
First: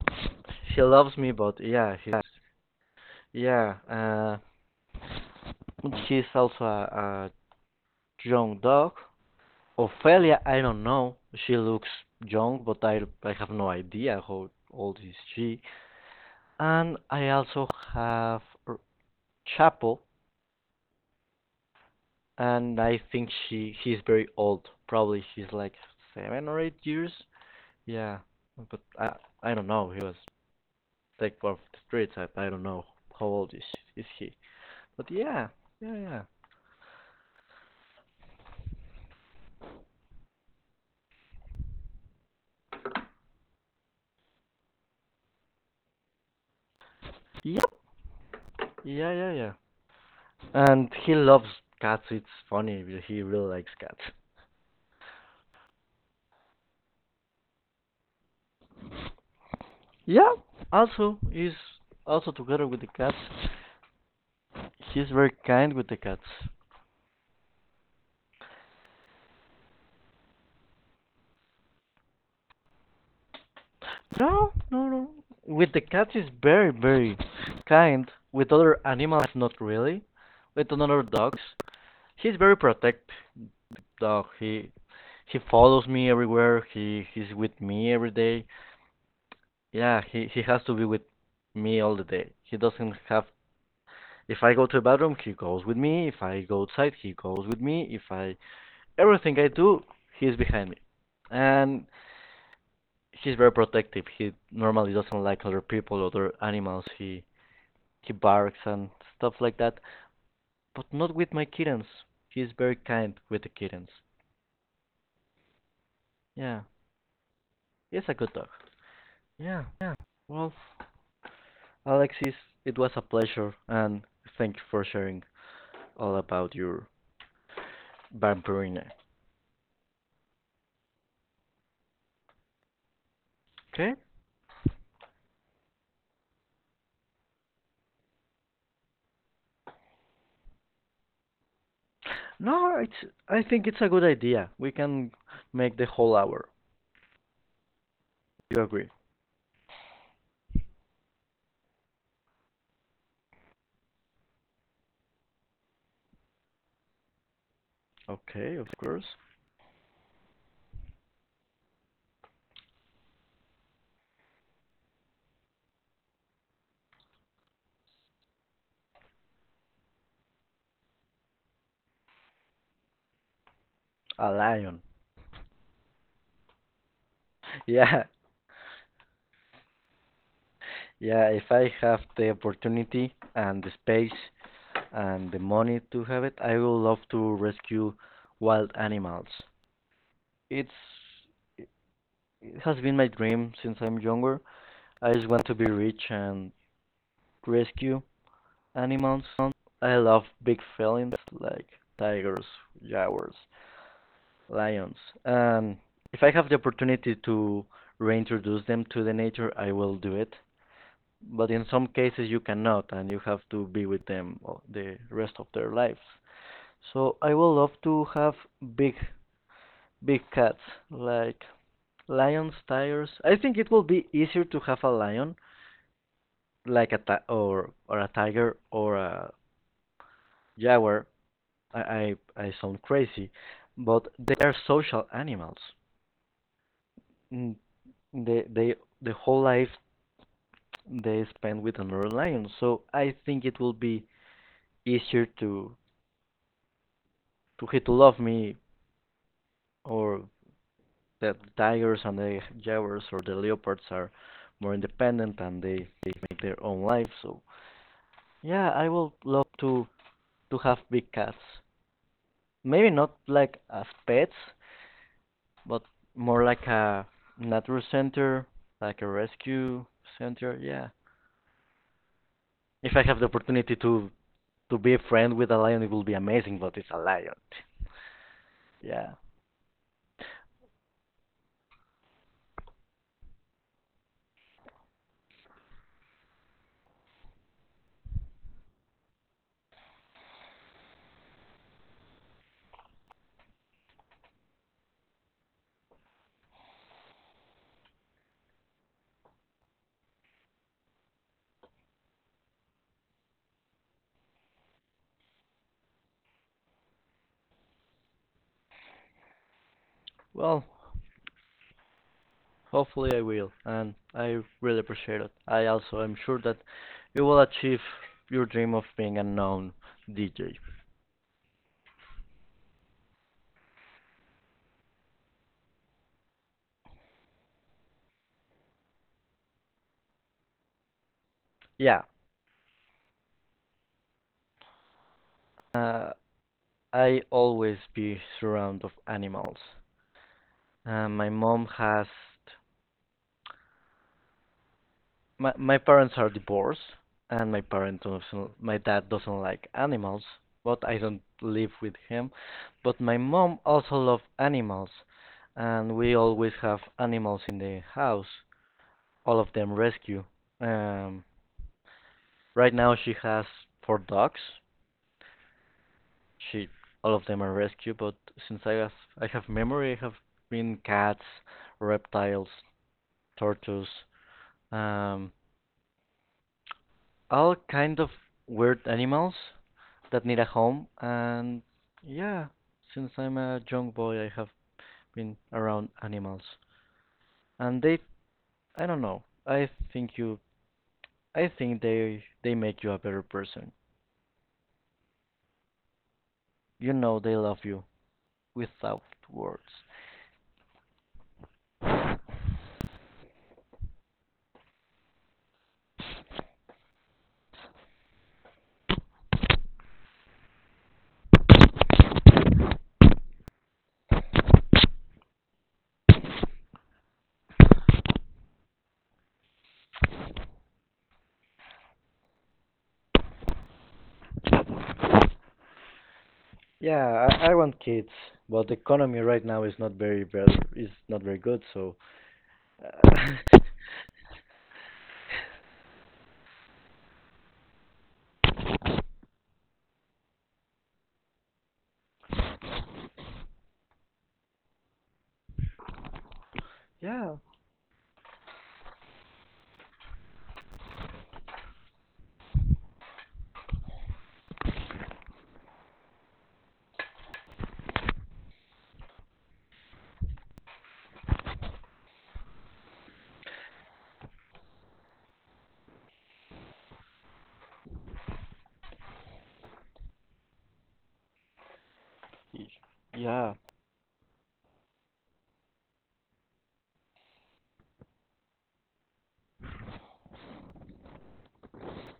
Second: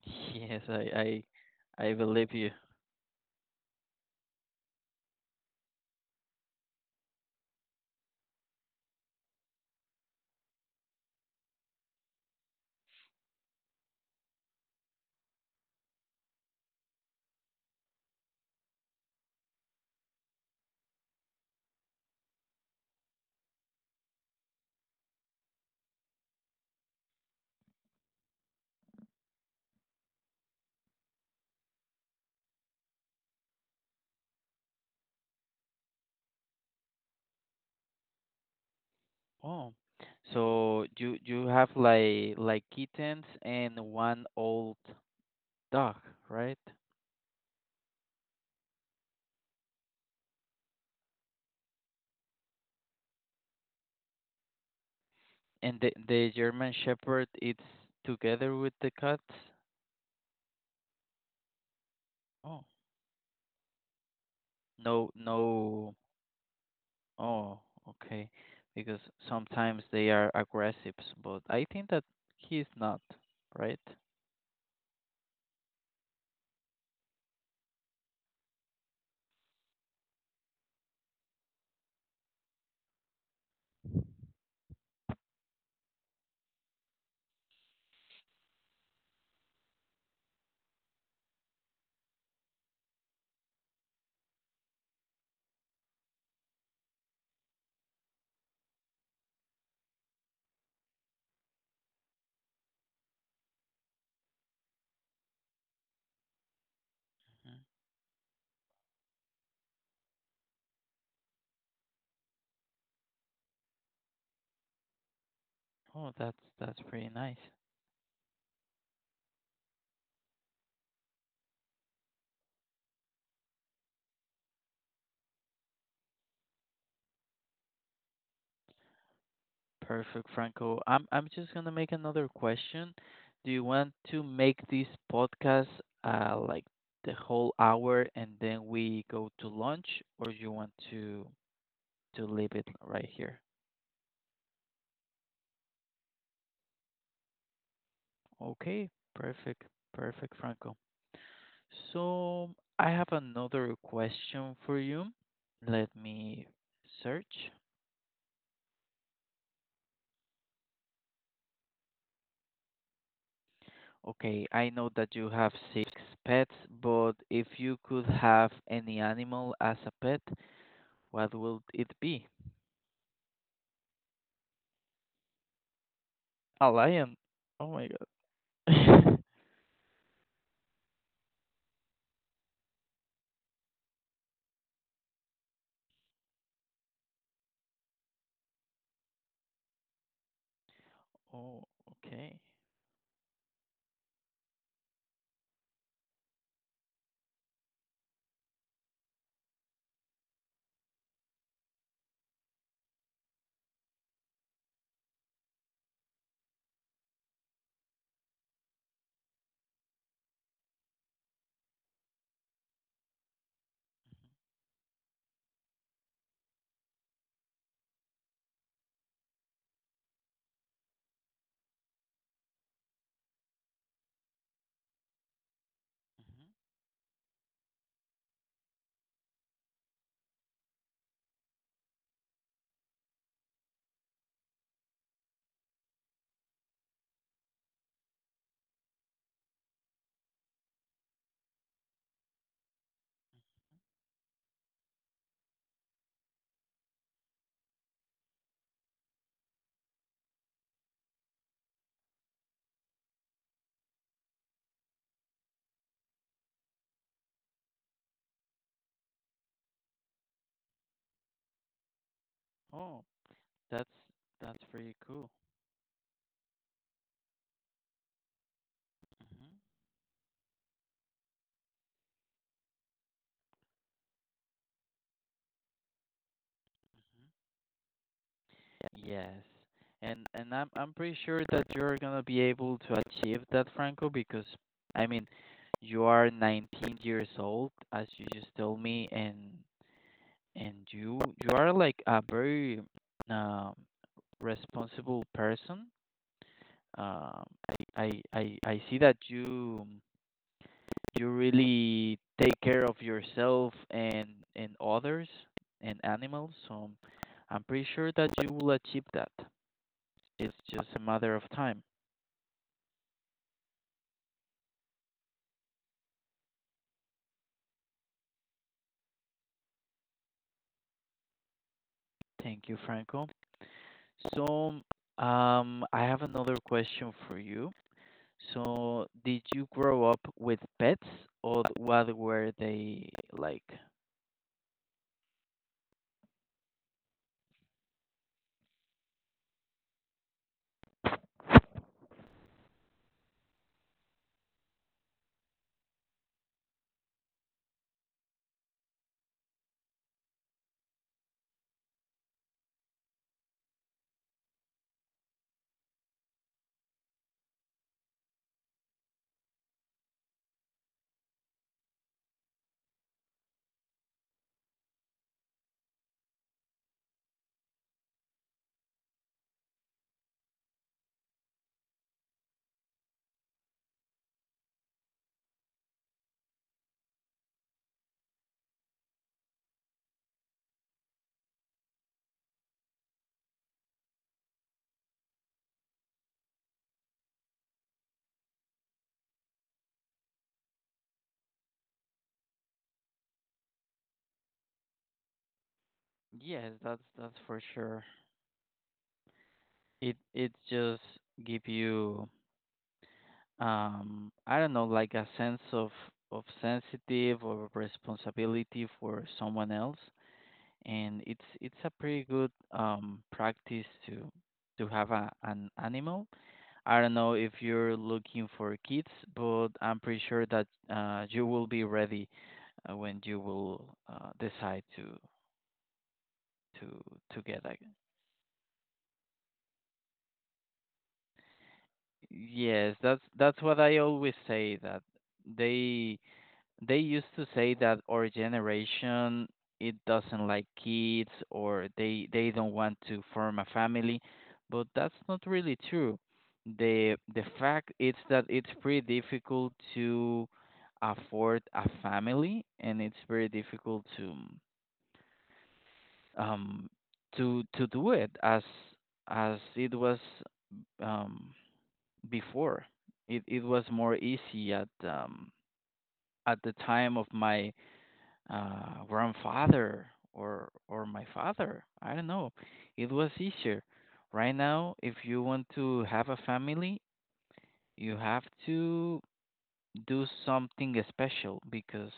A: yes,
B: she loves
A: I
B: me, but
A: I I
B: yeah, she's
A: believe you.
B: yeah. Uh, she's also a, a young dog. Ophelia, I don't know. She looks young, but I I have no idea how old is she. And I also have Chapel, and I think she he's very old. Probably he's like seven or eight years. Yeah, but I I don't know. He was like one of the streets. I, I don't know how old is is he. But yeah, yeah, yeah.
A: Oh, so you you have like like kittens and one old dog, right?
B: Yep. Yeah, yeah, yeah. And he loves cats. It's funny. He really likes cats.
A: And the the German Shepherd is together with the cats.
B: Yeah. Also, he's also
A: Oh.
B: together with the cats. He's
A: No,
B: very kind with the
A: no.
B: cats.
A: Oh, okay. Because sometimes they are aggressive, but I think that he's not, right?
B: No, no, no. With the cats, he's very, very kind. With other animals, not really. With another dogs, he's very protect. Dog, he he follows me everywhere. He he's with me every day. Yeah, he he has to be with me all the day. He doesn't have. If I go to the bathroom, he goes with me. If I go outside, he goes with me. If I everything I do, he's behind me, and he's very protective. He normally doesn't like other people, other animals. He
A: Mhm.
B: he barks and stuff like that, but not with my kittens. He's very kind with the kittens.
A: Oh, that's
B: Yeah,
A: that's pretty nice.
B: he's a good dog. Yeah, yeah. Well, Alexis, it was a pleasure, and thank you for sharing all about your vampirina.
A: Perfect, Franco. I'm I'm just gonna make another question. Do you want
B: Okay.
A: to make this podcast uh like the whole hour and then we go to lunch, or you want to to leave it
B: No, it's.
A: right
B: I
A: here?
B: think it's a good idea. We can make the whole hour. You agree?
A: Okay, perfect, perfect, Franco. So I have another question for you. Let me search.
B: Okay, of course.
A: Okay, I know that you have six pets, but if you could have any animal as a pet, what would it be?
B: A lion.
A: A lion. Oh my
B: Yeah,
A: God.
B: yeah. If I have the opportunity and the space and the money to have it, I would love to rescue wild animals. It's it
A: Oh, okay.
B: has been my dream since I'm younger. I just want to be rich and rescue animals. I love big felines like tigers, jaguars, lions, and if I have the opportunity to reintroduce them to the nature, I will do it. But in some cases you cannot and you have to be with them o- the rest of their lives. So I would love to have big big cats like lions, tigers. I think it will be easier to have a lion like a ti- or or a tiger or a jaguar. i i, I sound crazy, but they are social animals. Mm, they they the whole life they spend with another lion, so I think it will be easier to to he to love me. Or that the tigers and the jaguars or the leopards are more independent and they, they make their own life. So yeah, I would love to to have big cats. Maybe
A: Oh,
B: not like as
A: that's
B: pets,
A: that's pretty cool.
B: but more like a nature center, like a
A: Hmm.
B: rescue center. Yeah. If I have the opportunity to to be a friend with a lion, it will be amazing. But it's a lion. Yeah.
A: Yes. And and I'm I'm pretty sure that you're gonna be able to achieve that, Franco, because I mean, you are nineteen years old, as you just told me, and and you you are like a very um responsible person. Um, I I I I see that you you really take care of yourself and and others and animals, so I'm pretty sure that you will achieve that. It's
B: Well,
A: just a matter of time.
B: hopefully I will, and I really appreciate it. I also am sure that you will achieve your dream of being a known D J.
A: Thank you, Franco. So, um, I have another question for you. So, did you grow up with pets, or
B: Yeah,
A: what were they like?
B: uh, I always be surrounded of animals. Uh, my mom has my my parents are divorced, and my parent doesn't my dad doesn't like animals, but I don't live with him. But my mom also loves animals, and we always have animals in the house, all of them rescue. Um, right now she has four dogs. She all of them are rescue, but since I have I have memory, I have been cats, reptiles, tortoise, um, all kind of weird animals that need a home. And yeah, since I'm a young boy, I have been around animals, and they I don't know. I think you I think they they make you a better person.
A: Yes,
B: You
A: that's
B: know they
A: that's for
B: love you
A: sure.
B: without words.
A: It it just give you um I don't know like a sense of of sensitive or responsibility for someone else, and it's it's a pretty good um practice to to have a an animal. I don't know if you're looking for kids, but I'm pretty sure that uh, you will be ready uh, when you will uh, decide to to
B: Yeah,
A: to
B: I, I
A: get a.
B: want kids, but the economy right now is not very very is not very good. So,
A: Yes, that's
B: uh,
A: that's what I always say that they They used to say that our generation it doesn't like kids, or they they don't want to form a family, but that's not really true. The
B: yeah,
A: the fact is that it's pretty difficult to afford a family, and it's very difficult to um to to do it as as it was um before. It it was more easy at um at the time of my uh, grandfather or or my father. I don't know. It was
B: yeah,
A: easier. Right now, if you want to have a family, you have to do something special because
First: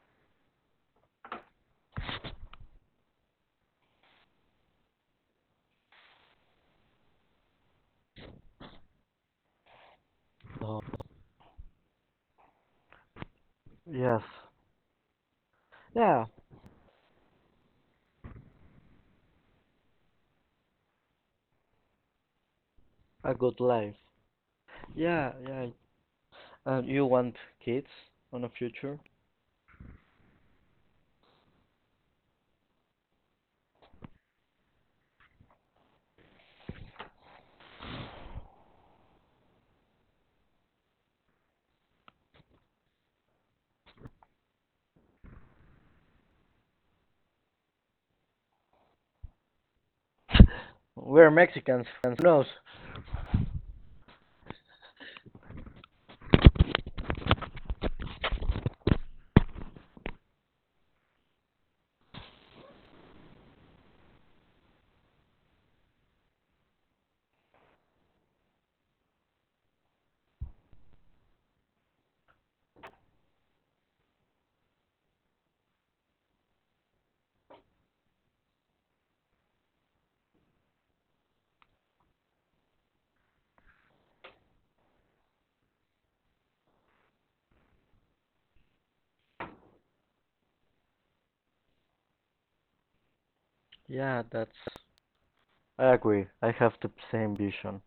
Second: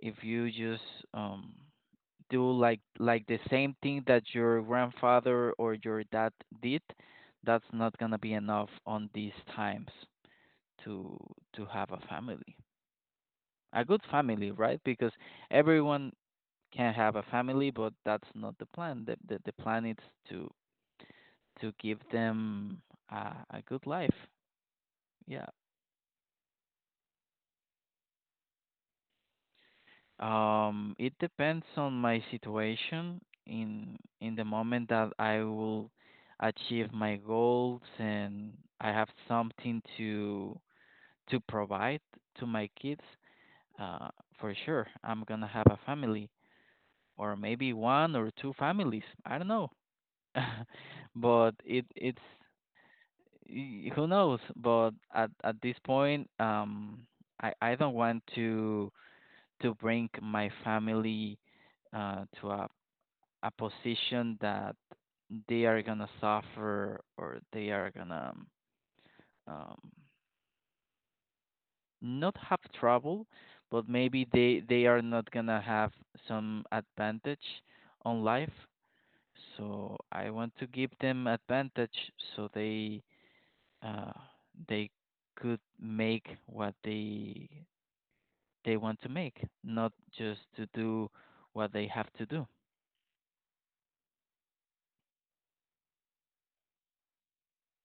A: if you just um do like like the same thing that your grandfather or your dad did, that's not gonna be enough on these times
B: oh,
A: to to have a family. A good
B: yes,
A: family, right? Because everyone
B: yeah,
A: can have a family, but that's not the plan. The the, the plan is to to give them
B: a
A: a,
B: good
A: a good
B: life.
A: life.
B: Yeah,
A: Yeah.
B: yeah. And you want kids on the future?
A: Um, it depends on my situation in in the moment that I will achieve my goals and I have something to to provide to my kids. Uh, for sure, I'm gonna have a family, or maybe one or two families. I don't know.
B: We're
A: But
B: Mexicans,
A: it
B: and
A: it's
B: who knows?
A: y- who knows? But at at this point, um, I I don't want to to bring my family uh to a a position that they are gonna suffer, or they are gonna um not have trouble, but maybe they they are not gonna have some advantage on life. So I want to give them advantage so they uh, they could make what they they want to make, not just to do what they have to do.
B: Yeah, that's. I agree. I have the same vision.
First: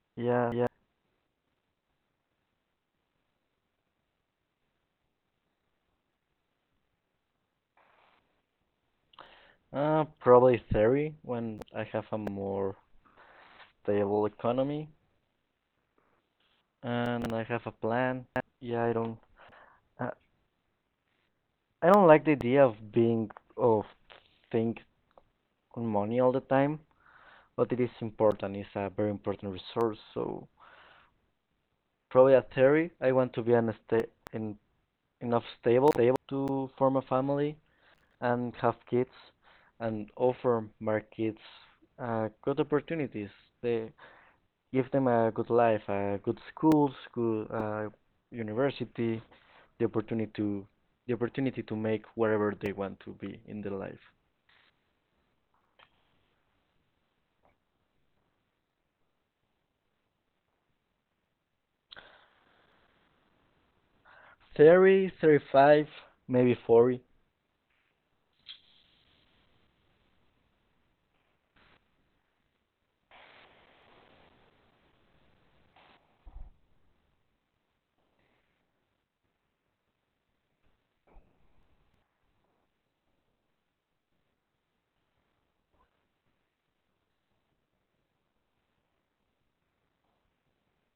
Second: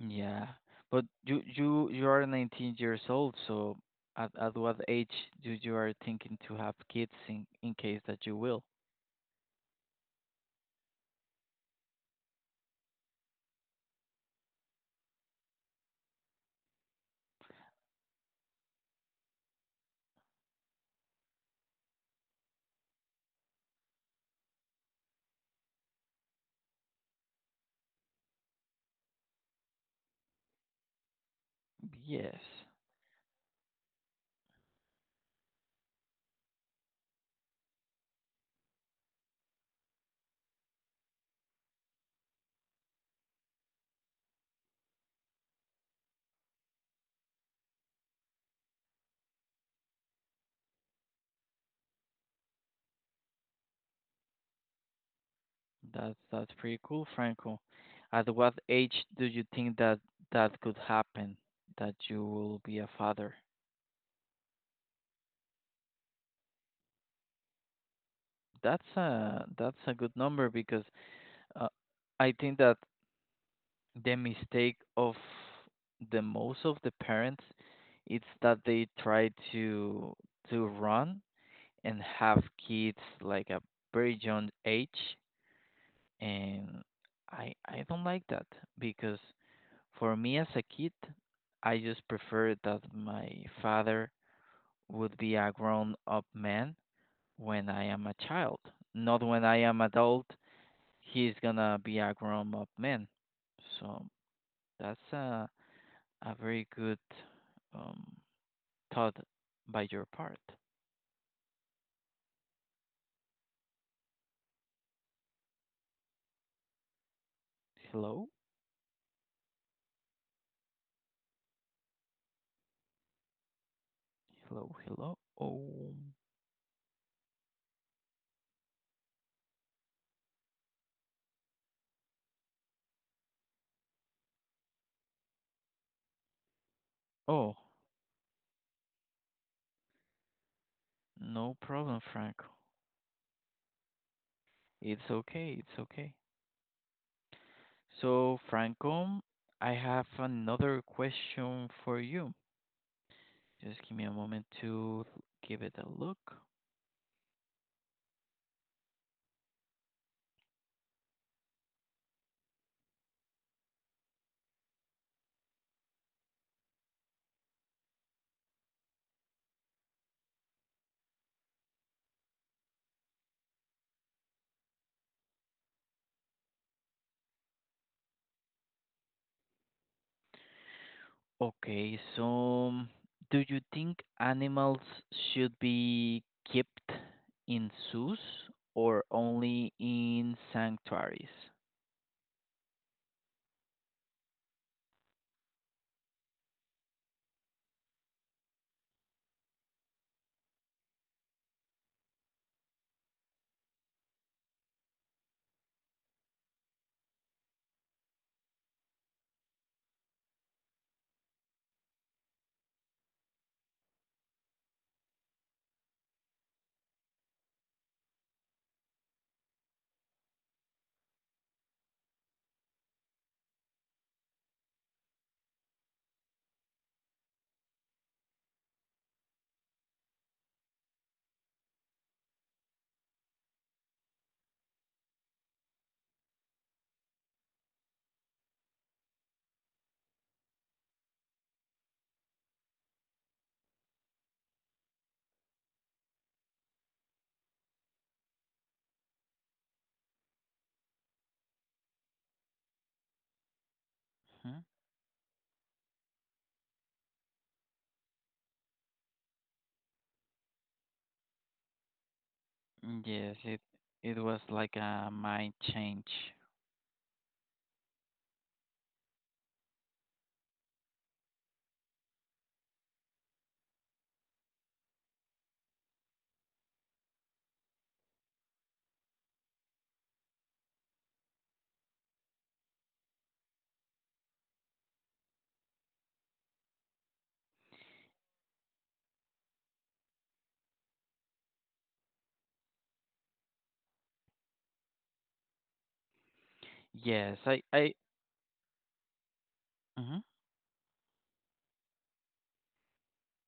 A: Yeah,
B: Yeah, yeah.
A: but you you you are nineteen years old, so at at what age do you are thinking to have kids in in case that you will?
B: Uh, probably theory when I have a more stable economy and I have a plan. Yeah, I don't Uh, I don't like the idea of being of think on money all the time, but it is important. It's a very important resource. So probably a
A: Yes,
B: theory. I want to be an sta- in, enough stable stable to form a family and have kids, and offer my kids uh, good opportunities. They give them a good life, a good schools, good uh, university, the opportunity to the opportunity to make whatever they want to be in their life.
A: that's that's pretty cool, Franco. At what age do you think that that could happen? That you will be a father?
B: Thirty, thirty-five, maybe forty.
A: That's a that's a good number because Uh, I think that the mistake of the most of the parents it's that they try to to run and have kids like a very young age, and I I don't like that because for me as a kid I just prefer that my father would be a grown up man when I am a child. Not when I am adult, he's gonna be a grown up man. So that's a, a very good um, thought by your part. Hello, hello, hello. Oh, oh, no problem, Franco. It's okay, it's okay. So, Franco, I have another question for you. Just give me a moment to give it a look. Okay, so um, do you think animals should be kept in zoos or only in sanctuaries? Hmm? Yes, it it was like a mind change. Yes, I I mhm.